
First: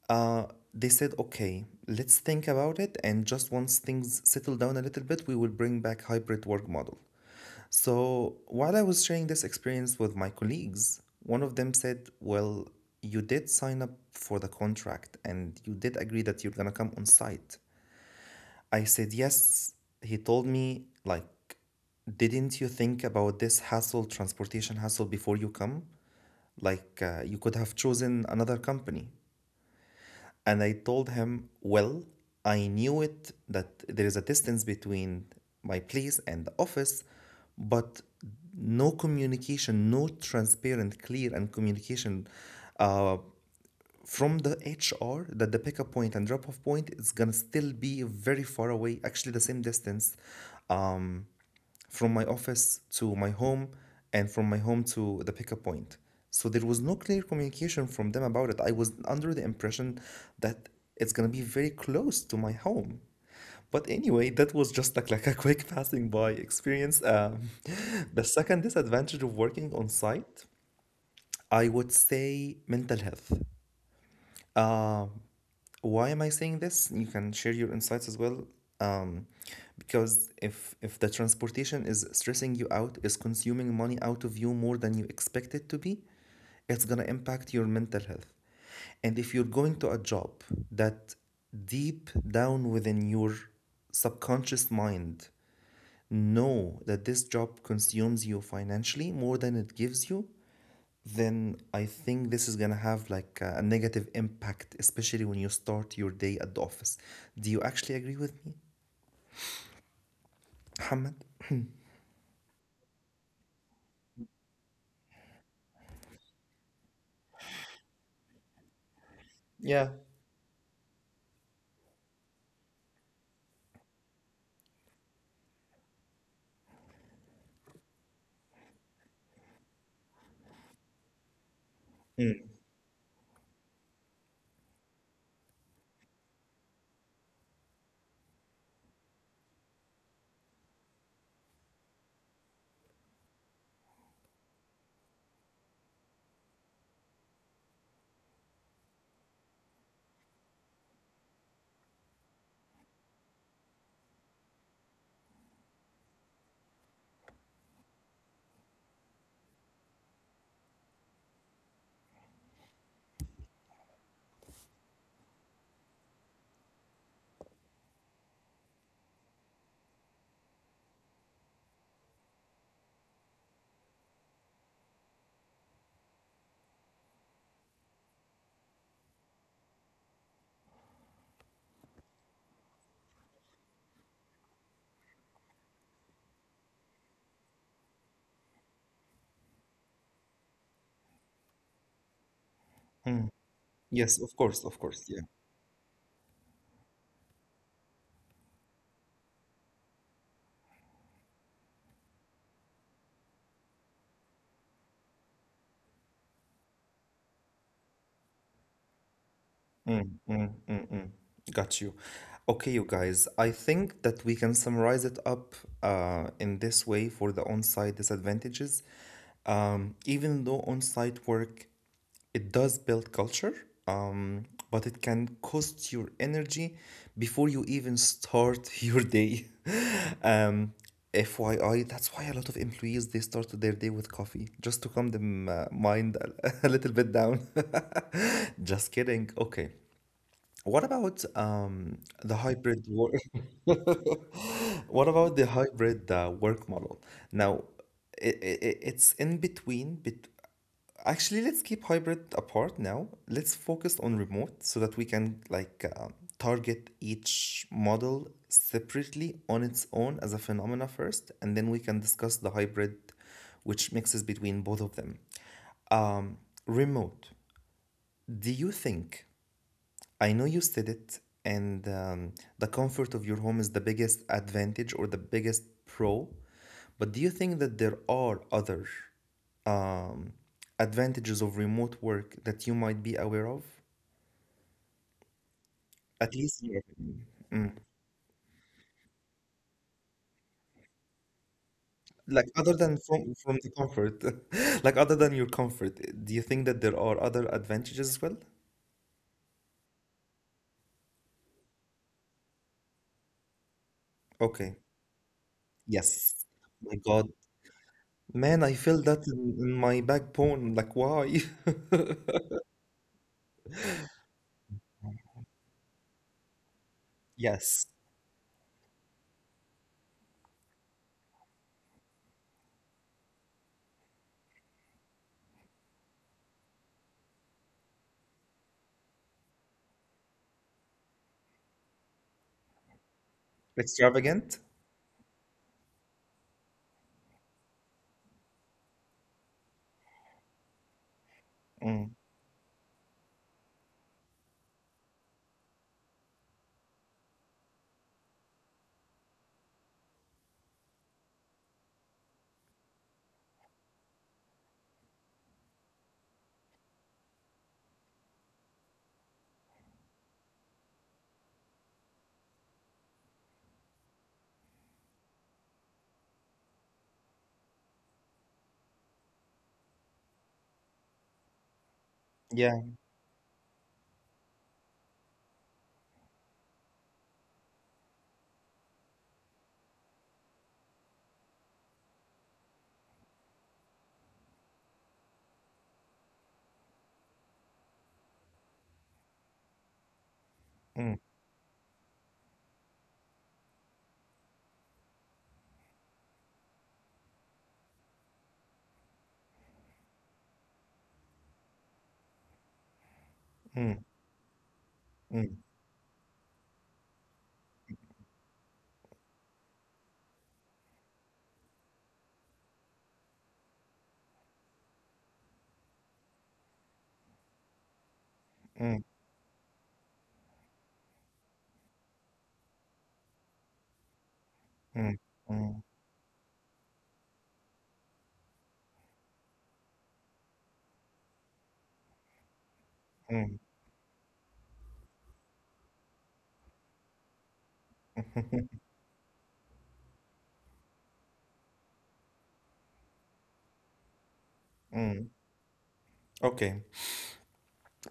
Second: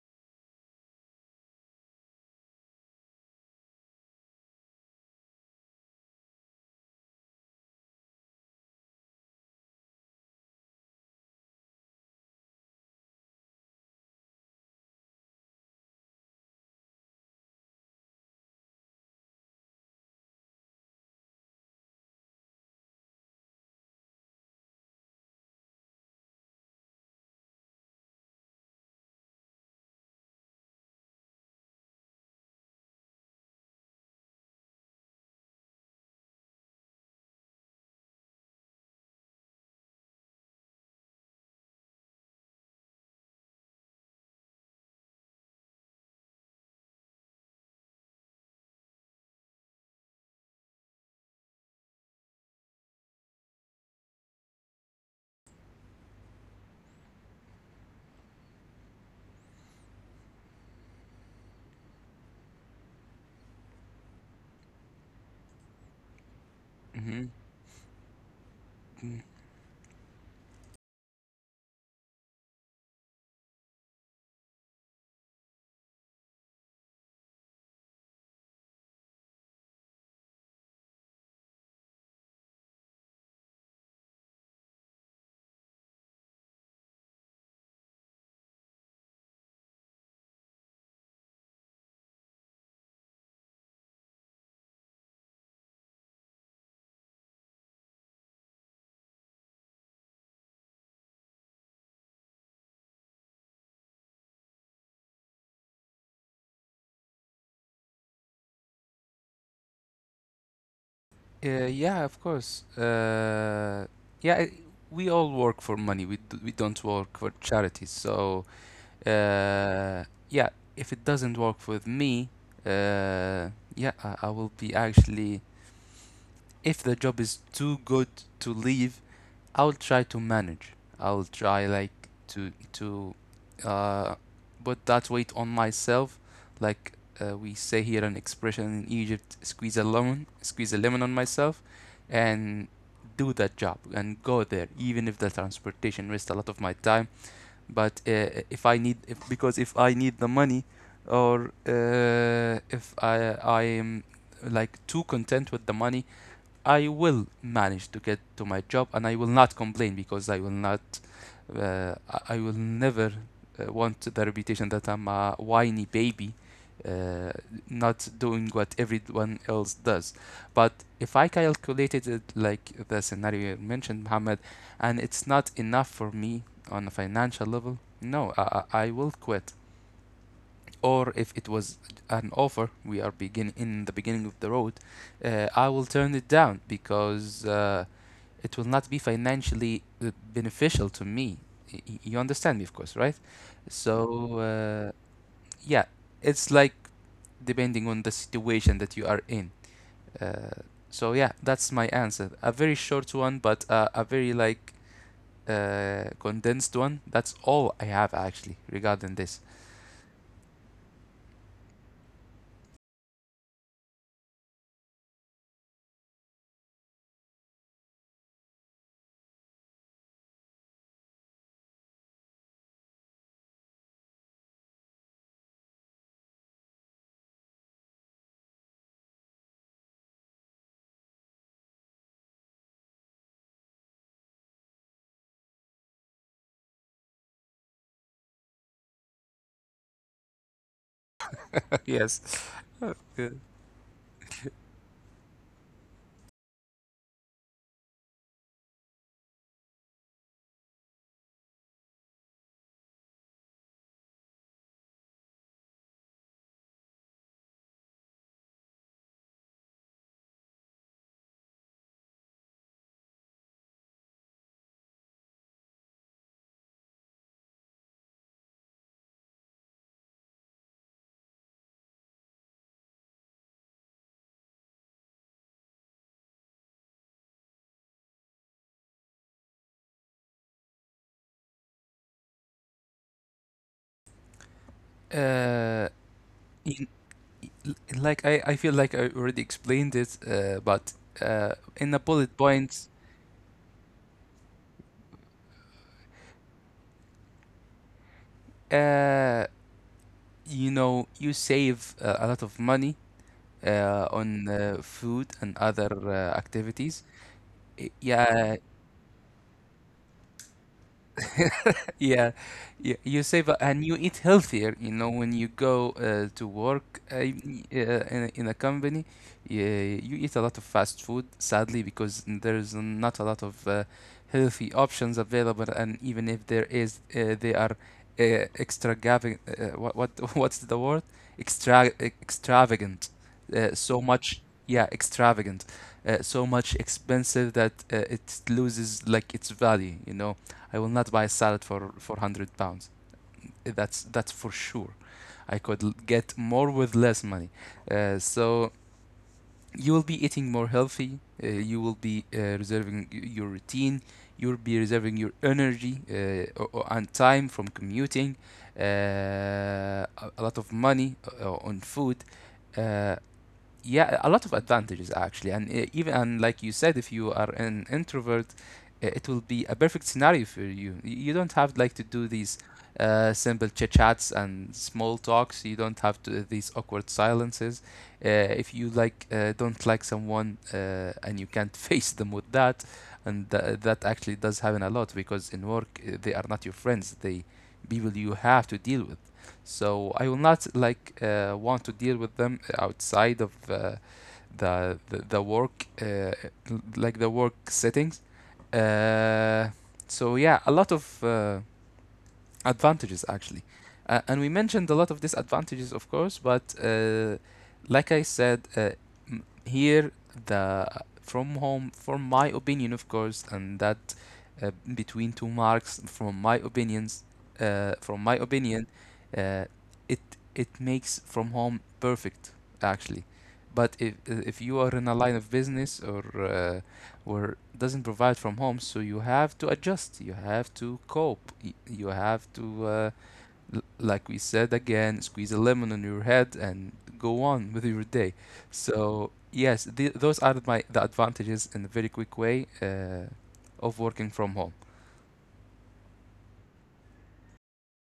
Uh, they said, okay, let's think about it, and just once things settle down a little bit, we will bring back hybrid work model. So while I was sharing this experience with my colleagues, one of them said, well, you did sign up for the contract and you did agree that you're gonna come on site. I said, yes. He told me, like, didn't you think about this hassle, transportation hassle, before you come? Like, you could have chosen another company. And I told him, "Well, I knew it that there is a distance between my place and the office, but no communication, no transparent, clear, and communication uh, from the HR that the pickup point and drop off point is gonna still be very far away, actually the same distance um, from my office to my home and from my home to the pickup point. So there was no clear communication from them about it. I was under the impression that it's gonna be very close to my home. But anyway, that was just like a quick passing by experience.
Hmm.
The second disadvantage of working on site, I would say mental health. Um, why am I saying this? You can share your insights as well um, because if the transportation is stressing you out, is consuming money out of you more than you expect it to be, it's going to impact your mental health. And if you're going to a job that deep down within your subconscious mind know that this job consumes you financially more than it gives you, then I think this is gonna have like a negative impact, especially when you start your day at the office. Do you actually agree with me, Mohammed?
Yeah, of course. Yeah, we all work for money. We don't work for charity. So
Yeah.
uh, yeah, if it doesn't work with me, uh, yeah, I will be actually if the job is too good to leave, I'll try to manage. I'll try, like, to
Mm,
to uh, put that weight on myself. Like, we say here an expression in Egypt, squeeze a lemon on myself, and do that job and go there, even if the transportation wastes a lot of my time. But if I need, if, because if I need the money, or if I am like too content with the money, I will manage to get to my job and I will not complain because I will never want the reputation that I'm a whiny baby, uh, not doing what everyone else does. But if I calculated it like the scenario you mentioned, Mohammed, and it's not enough for me on a financial level, no, I will quit, or if it was an offer we are begin in the beginning of the road, I will turn it down because it will not be financially beneficial to me. You understand me, of course, right?
mm. Yes, of
so
course, of
uh,
course. Yeah,
yeah, it's like depending on the situation that you are in. uh, so yeah, that's my answer, a very short one, but a very, like, condensed one. That's all I have actually regarding this.
got you. Okay, you guys, I think that we can summarize it up in this way for the on-site disadvantages. Even though on-site work, it does build culture, um, but it can cost your energy before you even start your day. FYI, that's why a lot of employees they start their day with coffee just to calm them mind a little bit down. Just kidding. Okay. What about um the
Yes.
hybrid work? What about the hybrid work model? Now, it's in between bet Actually, let's keep hybrid apart now. Let's focus on remote so that we can like target each model separately on its own as a phenomena first, and then we can discuss the hybrid, which mixes between both of them. Um, Remote. Do you think? I know you said it, and the comfort of your home is the biggest advantage or the biggest pro, but do you think that there are other um, advantages of remote work that you might be aware of?
uh,
At least in your
in,
opinion. Mm.
like I feel like I already explained it, but in a
Like
bullet
other than
point,
from the comfort, like other than your comfort, do you think that there are other advantages as well?
uh, you save a lot of money on
Okay.
food and other
Yes. My
activities.
God, man, I
Yeah,
feel that in my backbone. Like, why?
yeah, you save, and you eat healthier. You know, when you go to work
Yes.
in a company, you eat a lot of fast food, sadly, because there's not a lot of healthy options available. And even if there is, they are uh, extravagant. What What's the word? Extravagant. So much.
Extravagant?
Yeah, extravagant. So much expensive that it loses, like, its value. You know I will not buy a salad for
Mm.
400 pounds. That's for sure. I could get more with less money. So you will be eating more healthy. You will be reserving your routine. You'll be reserving your energy and time from commuting. Uh, a a lot of money on food. Uh, yeah, a lot of advantages actually, and even, and like you said, if you are an introvert, it will be a perfect scenario for you. You don't have, like, to do these
Yeah.
simple chit chats and small talks. You don't have to these awkward silences, if you, like, don't like someone, and you can't face them with that. And that actually does happen a lot because in work, they are not your friends, they people you have to deal with. So I will not,
Mm.
like, want to deal with them outside of the work, like the work settings. Uh, so yeah, a lot of advantages actually,
Mm.
and we mentioned a lot of
Mm.
disadvantages, of course, but like I said, here, the from home, from my opinion, of course, and that, between two marks, from my opinion,
Mm.
uh, it it makes from home perfect actually. But if you are in a
Mm.
line of
Mm.
business or where doesn't provide from home, so you have to adjust, you have to cope, you have to, uh,
Mm.
like we said again, squeeze a lemon on your head and go on with your day. So yes, those are my the advantages in a very quick way of working from home.
Mm. Okay.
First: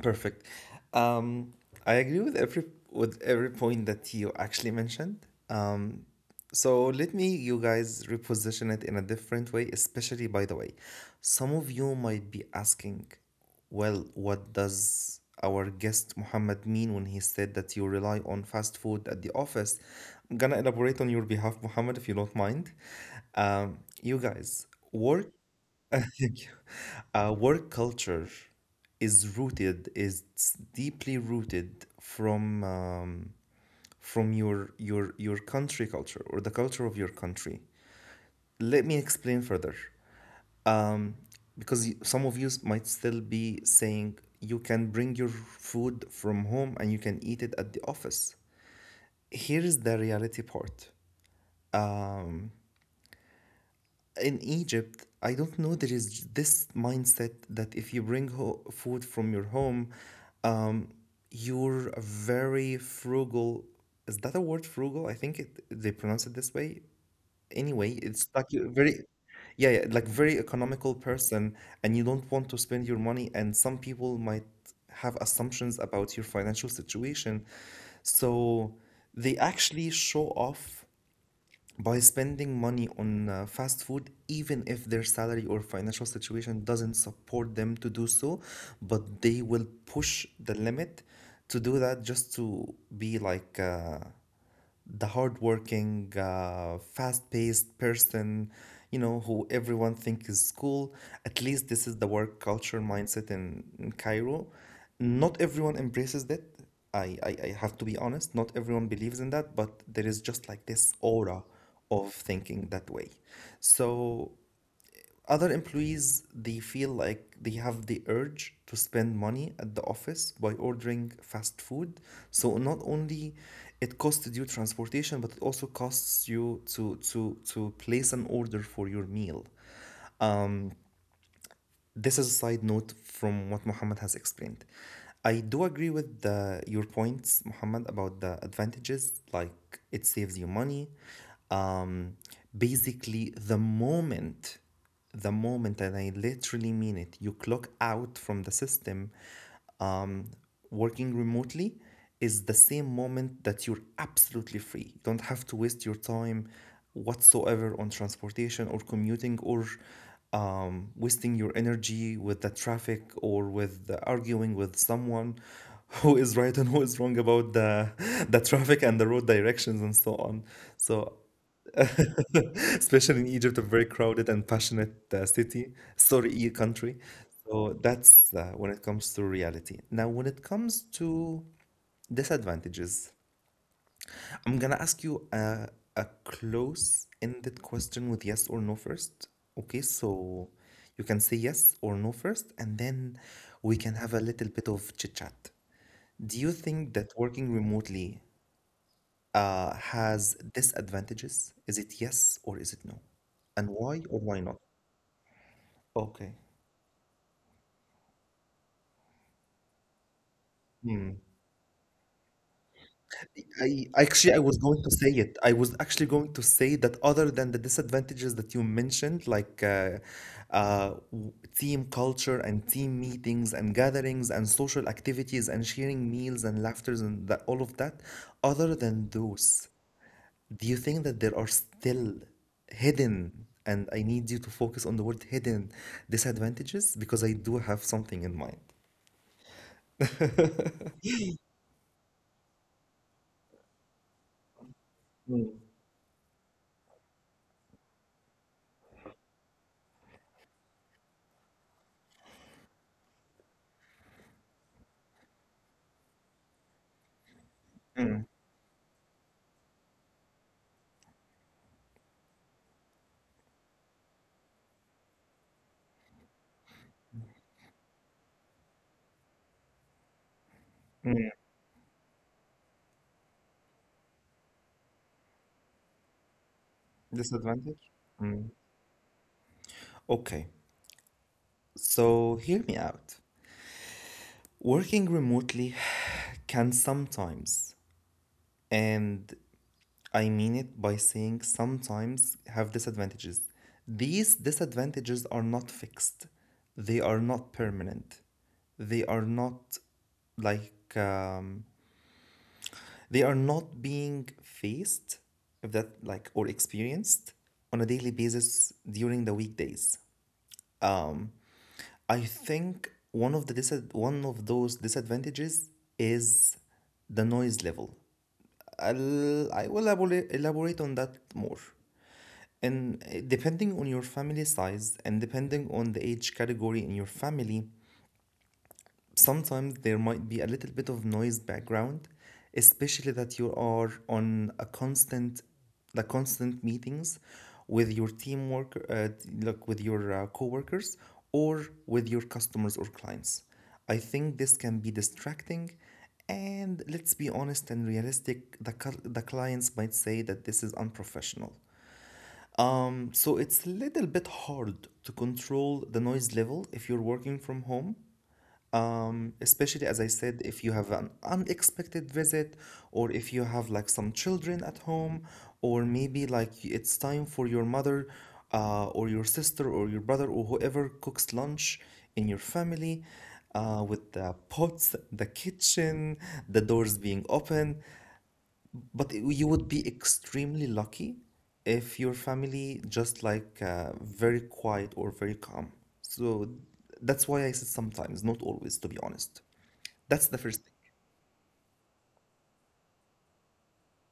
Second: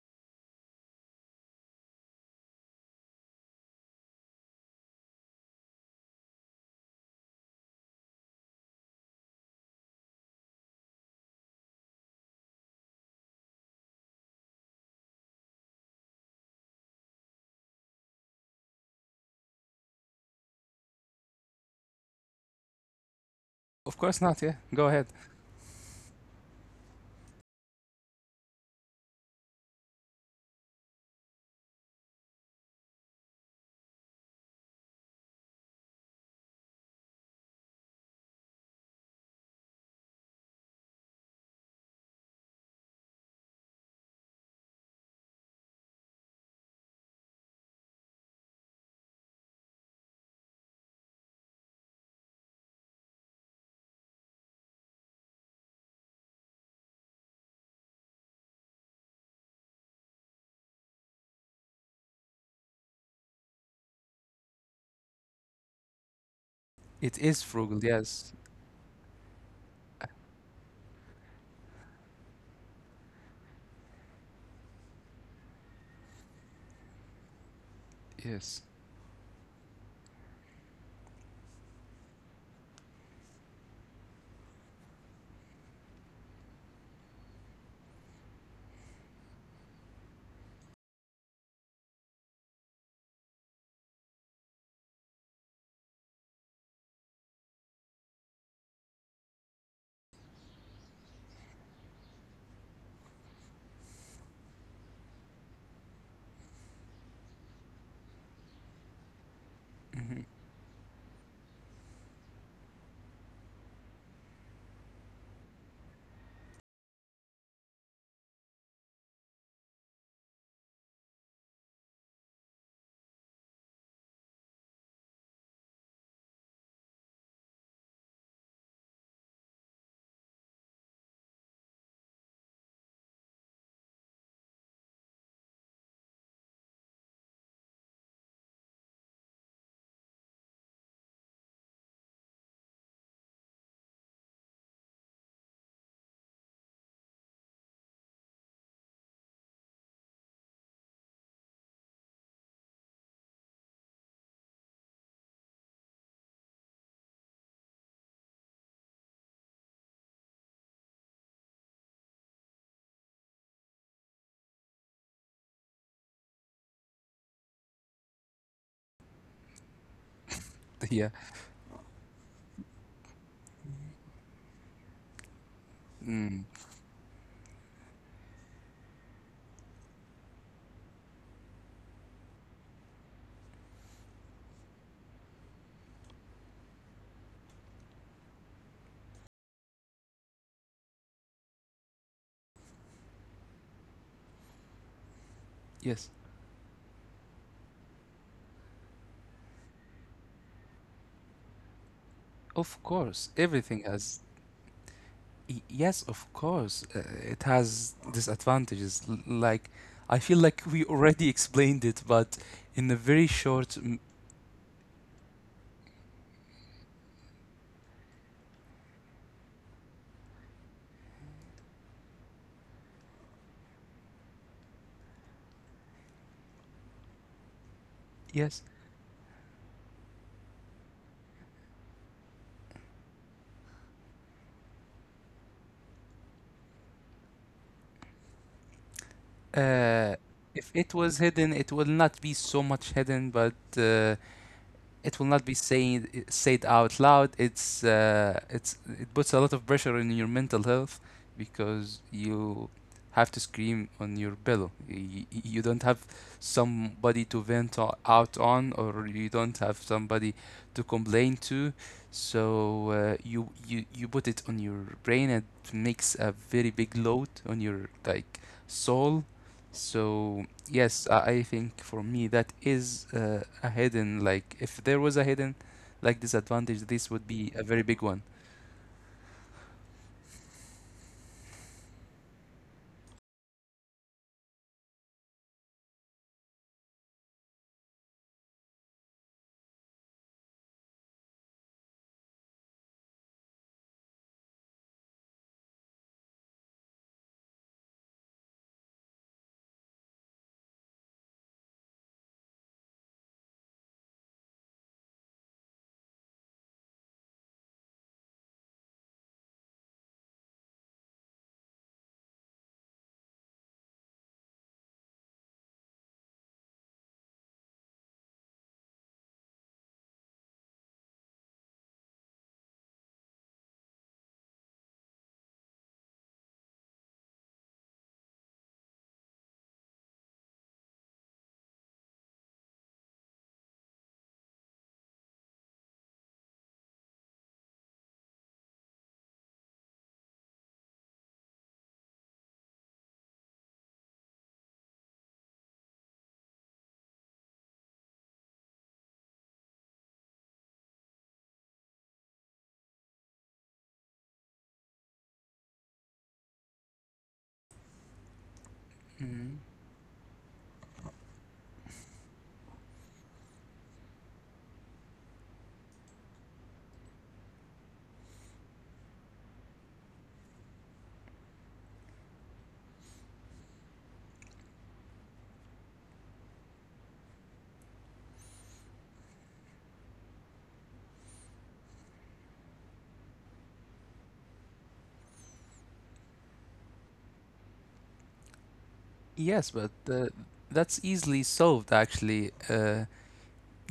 Perfect. Um, I agree with every point that you actually mentioned. So let me you guys reposition it in a different way, especially by the way. Some of you might be asking, well, what does our guest Muhammad mean when he said that you rely on fast food at the office? I'm gonna elaborate on your behalf, Muhammad, if you don't mind.
Of
You
course not, yeah,
guys,
go ahead.
work thank you. Work culture is deeply rooted from your country culture or the culture of your country. Let me explain further, um, because some of you might still be saying you can bring your food from home and you can eat it at the office. Here is the reality part. In Egypt, I don't know, there is this mindset that if you bring food from your home, um, you're a very frugal. Is that a word, frugal? I think they pronounce it this way.
It is
Anyway,
frugal,
it's
yes.
like you're very, yeah, yeah, like very economical person, and you don't want to spend your money. And some people might have assumptions about your financial situation, so
Yes.
they actually show off by spending money on fast food, even if their salary or financial situation doesn't support them to do so, but they will push the limit to do that just to be like the hardworking, fast-paced person, who everyone thinks is cool. At least this is the work culture mindset in Cairo. Not everyone embraces that. I have to be honest. Not everyone believes in that, but there is
Hmm.
just like this aura of thinking that way. So other employees, they feel like they have the urge to spend money at the office by ordering fast food. So not only it costs you transportation, but it also costs you to place an order for your meal. This is a side note from what Muhammad has explained. I do agree with your points, Muhammad, about the advantages. Like, it saves you money. Um, Basically, the moment, and I literally mean it, you clock out from the system, um, working remotely is the same moment that you're absolutely free. You don't have to waste your time whatsoever on transportation or commuting or wasting your energy with the traffic or with the arguing with someone who is right and who is wrong about the the traffic and the road directions and so on. So
Yeah.
especially in Egypt, a very crowded and passionate city, sorry,
Mm.
country. So that's when it comes to reality. Now, when it comes to disadvantages, I'm gonna ask you a close-ended question with yes or no first. Okay, so you can say yes or no first, and then we can have a little bit of chit chat.
Yes,
Do you think that working remotely has disadvantages? Is it yes or is it no?
of course,
And why
everything
or why
has.
not?
Yes,
Okay.
of course. It has disadvantages. Like, I feel like we
Mm.
already explained it, but in a very
I
short.
actually, I was going to say it. I was actually going to say that other than the disadvantages that you mentioned, like uh, w- team culture and team meetings and gatherings and social activities and sharing meals and laughters and that, all of that,
Yes.
other than those, do you think that there are still hidden, and I need you to focus on the word hidden, disadvantages because I do have something in mind.
Uh, if it was hidden, it will not be so much hidden, but it will not be saying said out loud. It puts a lot of pressure on your mental health because you have to scream on your pillow. You don't have somebody to vent out on, or you don't have somebody to complain to. So you put it on your brain, and it makes a very big load on your, like, soul. So, yes, I
Mm.
I think for me that is a hidden, like, if there was a hidden, like, disadvantage, this would be a very
Disadvantage?
big one.
Mm. Okay. So, hear me out. Working remotely can sometimes, and I mean it by saying sometimes, have disadvantages. These disadvantages are not fixed, they are not permanent, they are not like, they are not being faced, if that like, or experienced on a daily basis during the weekdays. Um, I think one of the disad one of those disadvantages is the noise level. I will elaborate on that more. And depending on your family size and depending on the age category in your family, sometimes there might be a little bit of noise background, especially that you are on the constant meetings with your teamwork, like with your coworkers or with your customers or clients. I think this can be distracting, and let's be honest and realistic. The clients might say that this is unprofessional. So it's a little bit hard to control the noise level if you're working from home,
Mm,
especially, as I said, if you have an unexpected visit, or if you have like some children at home, or maybe like it's time for your mother, or your sister, or your brother, or whoever cooks lunch in your family, with the pots, the kitchen, the doors being open. But you would be extremely lucky if your family just like very quiet or very calm. So that's why I said sometimes, not always, to be honest.
yes, but
That's the
uh,
first thing.
that's easily solved actually.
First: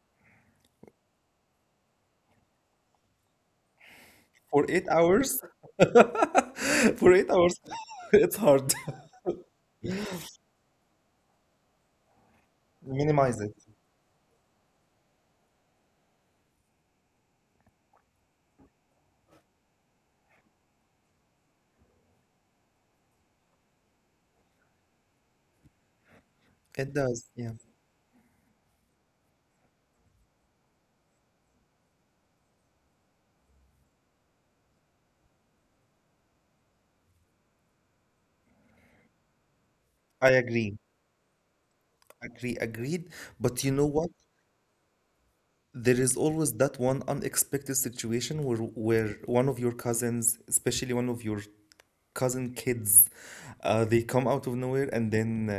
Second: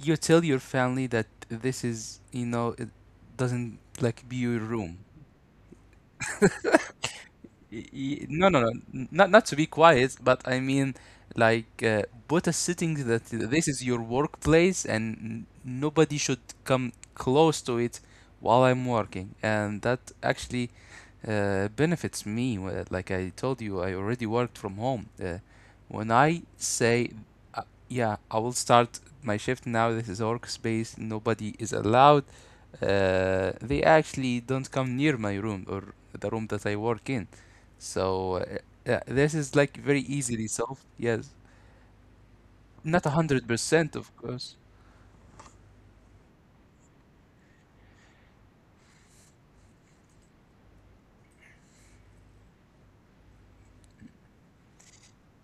You tell your family that this is, it doesn't, like, be your
For eight
room.
hours, for 8 hours, it's
No, no,
hard.
no, not to be quiet, but I mean, like, uh, put a setting that
Minimize it.
this is your workplace and nobody should come close to it while I'm working, and that actually benefits me. Like I told you, I already worked from home. When I
It
say,
does. Yeah.
uh, yeah, I will start my shift now. This is workspace. Nobody is allowed. They actually don't come near my room or the room that I work in. So yeah, this is like very
I
easily
agree.
solved. Yes,
Agree. Agreed.
not a hundred
But you know
percent,
what?
of course.
There is always that one unexpected situation where one of your cousins, especially one of your cousin kids, they come out of nowhere, and then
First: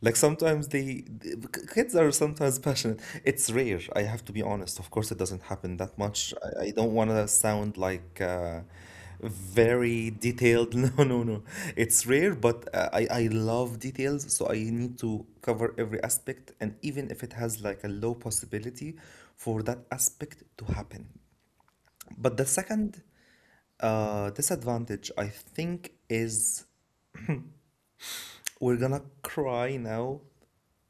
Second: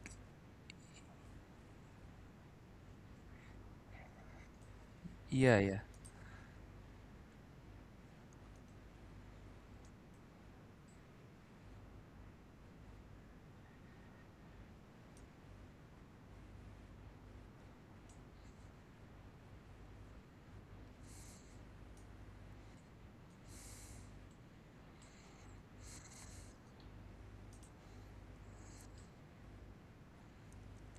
like sometimes kids are sometimes passionate. It's rare, I have to be honest. Of course it doesn't
Yeah,
happen
yeah.
that much. I don't want to sound like very detailed. No, no, no. It's rare, but I love details, so I need to cover every aspect, and even if it has like a low possibility for that aspect to happen. But the second disadvantage, I think, is, we're gonna cry now.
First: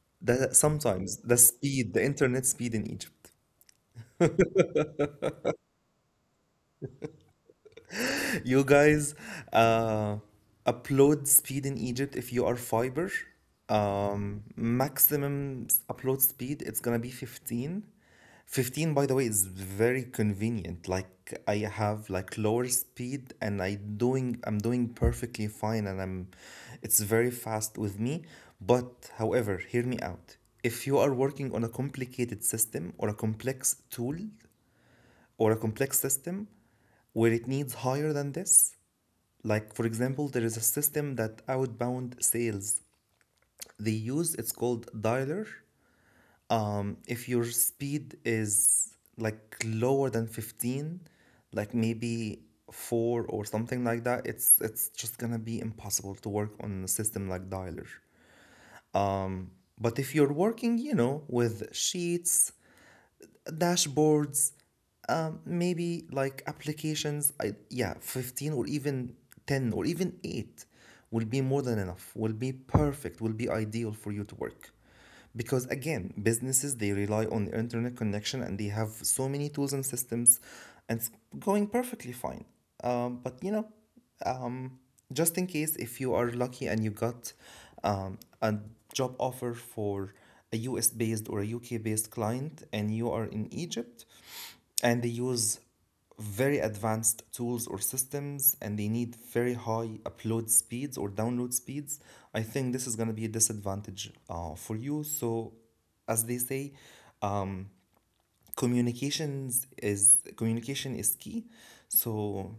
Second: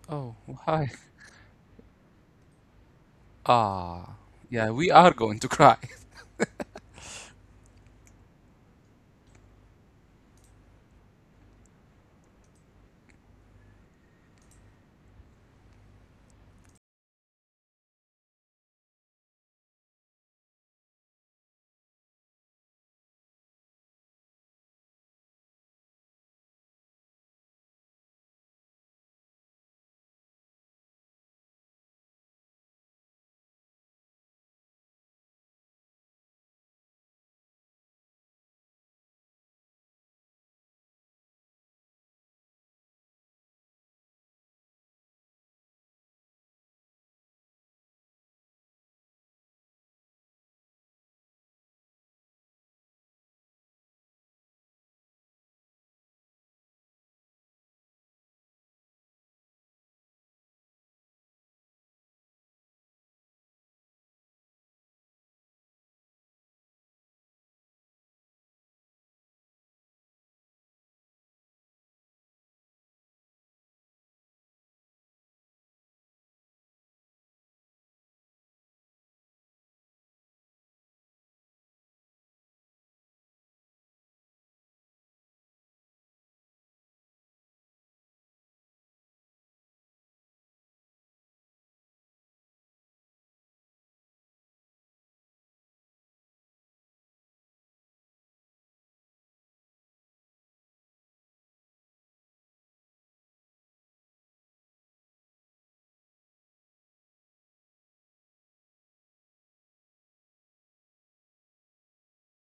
Oh,
The
hi.
sometimes the speed, the internet speed in Egypt.
Ah, yeah. We are going to cry.
You guys, uh, upload speed in Egypt if you are fiber. Maximum upload speed, it's gonna be 15. 15, by the way, is very convenient. Like I have like lower speed and I'm doing perfectly fine and I'm it's very fast with me. But however, hear me out. If you are working on a complicated system or a complex tool or a complex system where it needs higher than this, like, for example, there is a system that outbound sales they use. It's called dialer. If your speed is like lower than 15, like maybe four or something like that, it's just gonna be impossible to work on a system like dialer. But if you're working, with sheets, dashboards, maybe like applications, yeah, 15 or even 10 or even 8 will be more than enough, will be perfect, will be ideal for you to work. Because again, businesses, they rely on the internet connection, and they have so many tools and systems, and it's going perfectly fine. But just in case if you are lucky and you got a job offer for a US based or a UK based client and you are in Egypt, and they use very advanced tools or systems, and they need very high upload speeds or download speeds, I think this is going to be a disadvantage for you. So as they say, um, communication is key. So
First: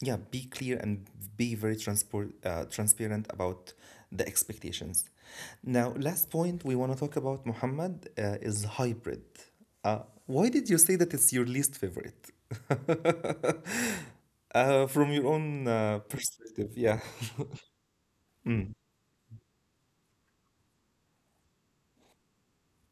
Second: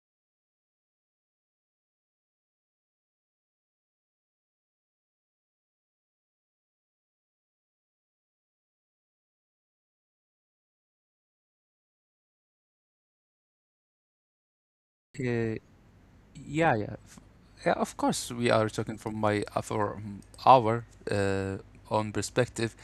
yeah, be clear and be very transparent about the expectations. Now, last point we want to talk about, Muhammad, is hybrid. uh, why did you say that it's your least favorite? From your
Uh,
own perspective,
yeah,
yeah.
yeah, yeah. Of course, we are talking from my for our uh, own perspective.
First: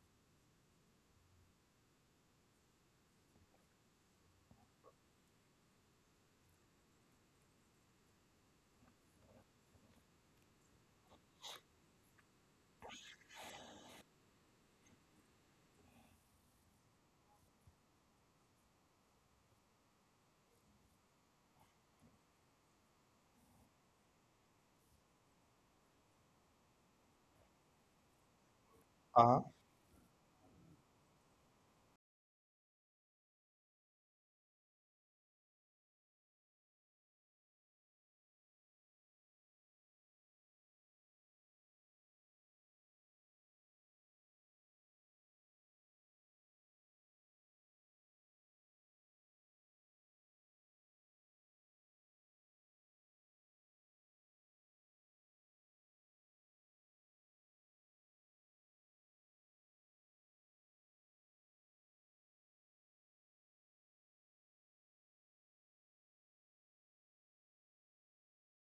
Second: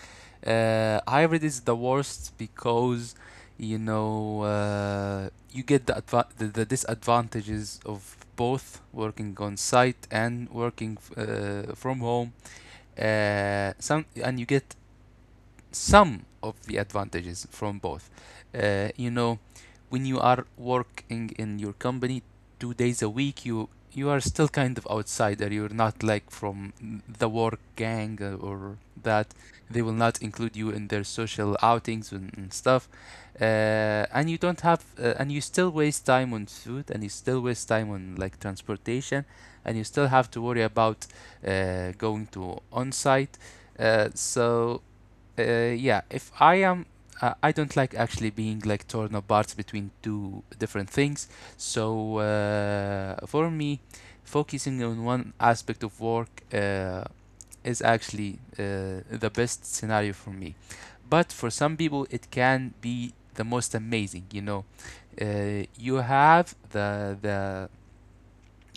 Hybrid is the worst because you know, you get the, adva the disadvantages of both working on site and working from home. Some and You get some of the advantages from both. You know, when you are working in your company two days a week, you are still kind of outsider. You're not like from the work gang or that.
Uh-huh.
They will not include you in their social outings and stuff. And you don't have, and you still waste time on food, and you still waste time on like transportation, and you still have to worry about going to on site. So yeah, if I am, I don't like actually being like torn apart between two different things. So for me, focusing on one aspect of work is actually the best scenario for me. But for some people, it can be the most amazing. You know, you have the the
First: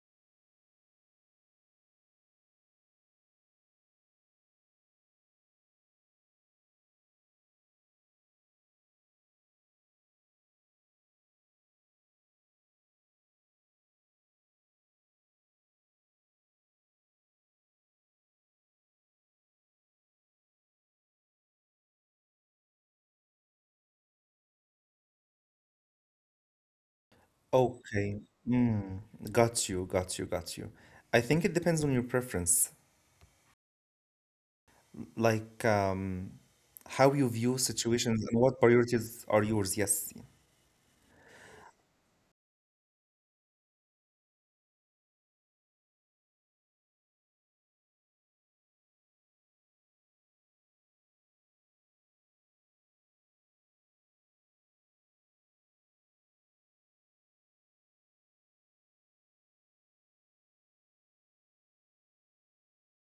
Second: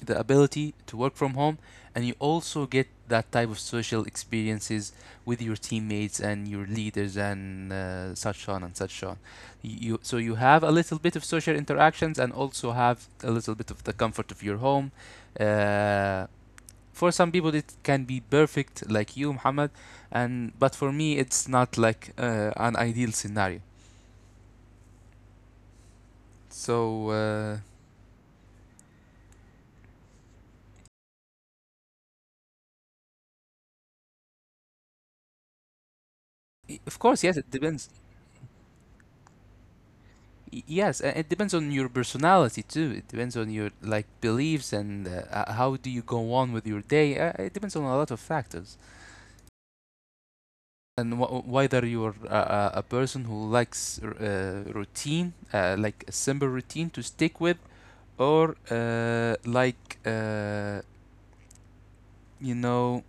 the ability to work from home, and you also get that type of social experiences with your teammates and your leaders and such on and such on. You so you have a little bit of social interactions and also have a little bit of the comfort of your home. uh, for some people it can be perfect, like you, Muhammad, and but for me it's not like an ideal scenario. so uh,
Okay. Mm, got you, got you, got you. I think it depends on your preference, like,
of
how
course, yes,
you
it
view
depends.
situations and what priorities are yours. Yes,
Yes, it depends on your personality too. It depends on your like beliefs, and how do you go on with your day. It depends on a lot of factors. And whether you're a person who likes routine, like a simple routine to stick with, or you know,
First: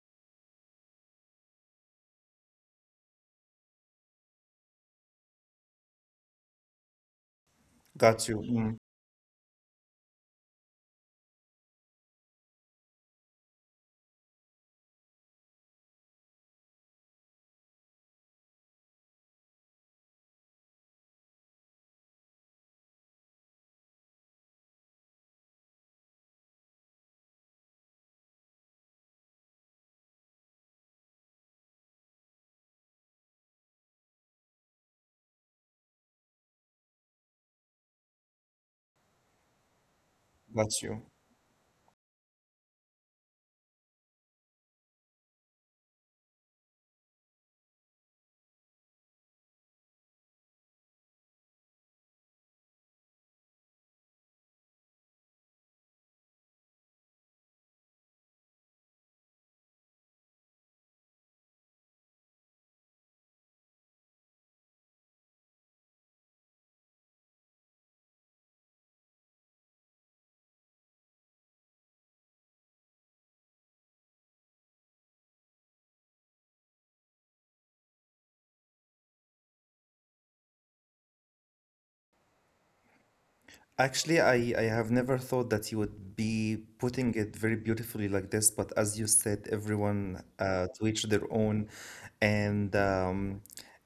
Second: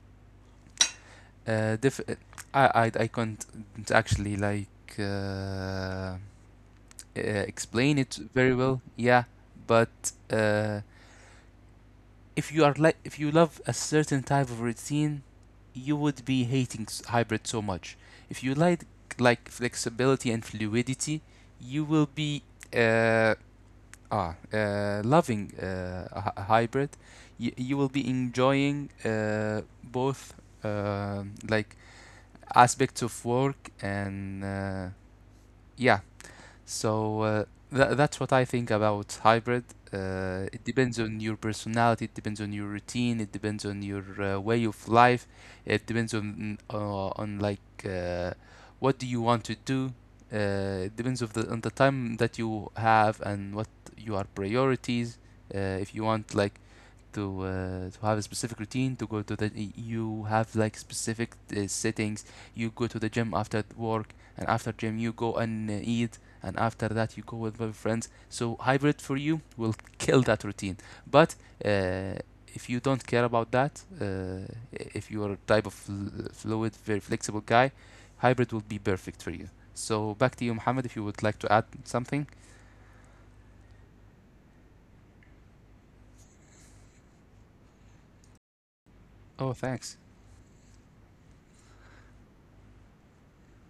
uh, diff- uh, I can't actually like explain it
got you,
very
mm,
well. Yeah, but. If you are like if you love a certain type of routine, you would be hating hybrid so much. If you like flexibility and fluidity, you will be uh, loving a hybrid. You will be enjoying both uh, like aspects of work and yeah. so uh, that's what I think about hybrid. It
got you.
depends on your personality, it depends on your routine, it depends on your way of life, it depends on what do you want to do. It depends of the on the time that you have and what your priorities. Uh, if you want like to to have a specific routine, to go to the you have like specific settings, you go to the gym after work, and after gym you go and eat, and after that you go with your friends, so hybrid for you will kill that routine. But uh, if you don't care about that, uh, if you are a type of fluid very flexible guy, hybrid will be perfect for you. So back to you, Mohammed, if you would like to add something.
Actually, I have never thought that you would be putting it very beautifully like this, but as you said,
Oh, thanks.
everyone to each their own. And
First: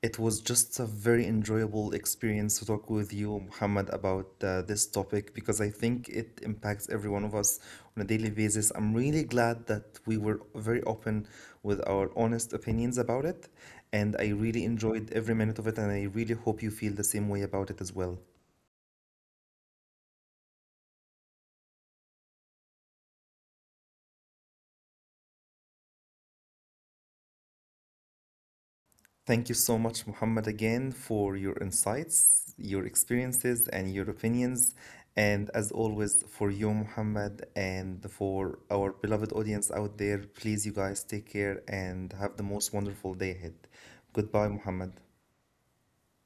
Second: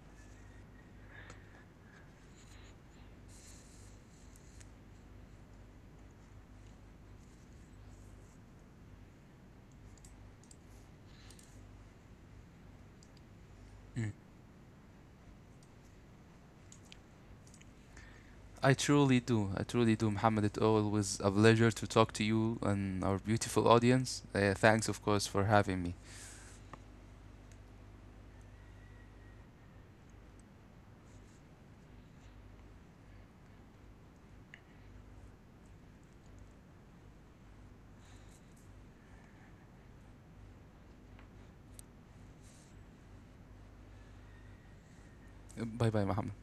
it was just a very enjoyable experience to talk with you, Muhammad, about this topic because I think it impacts every one of us on a daily basis. I'm really glad that we were very open with our honest opinions about it.
Mm.
And I really enjoyed every minute of it, and I really hope you feel the same way about it as well.
I truly do. I truly do, Muhammad. It always a pleasure to talk to you and our beautiful audience. Thanks, of course, for having me.
Thank you so much, Muhammad, again for your insights, your experiences, and your opinions. And as always, for you, Muhammad, and for our beloved audience out there, please, you guys, take care and have the most wonderful day ahead. Goodbye, Muhammad.
Bye bye, Muhammad.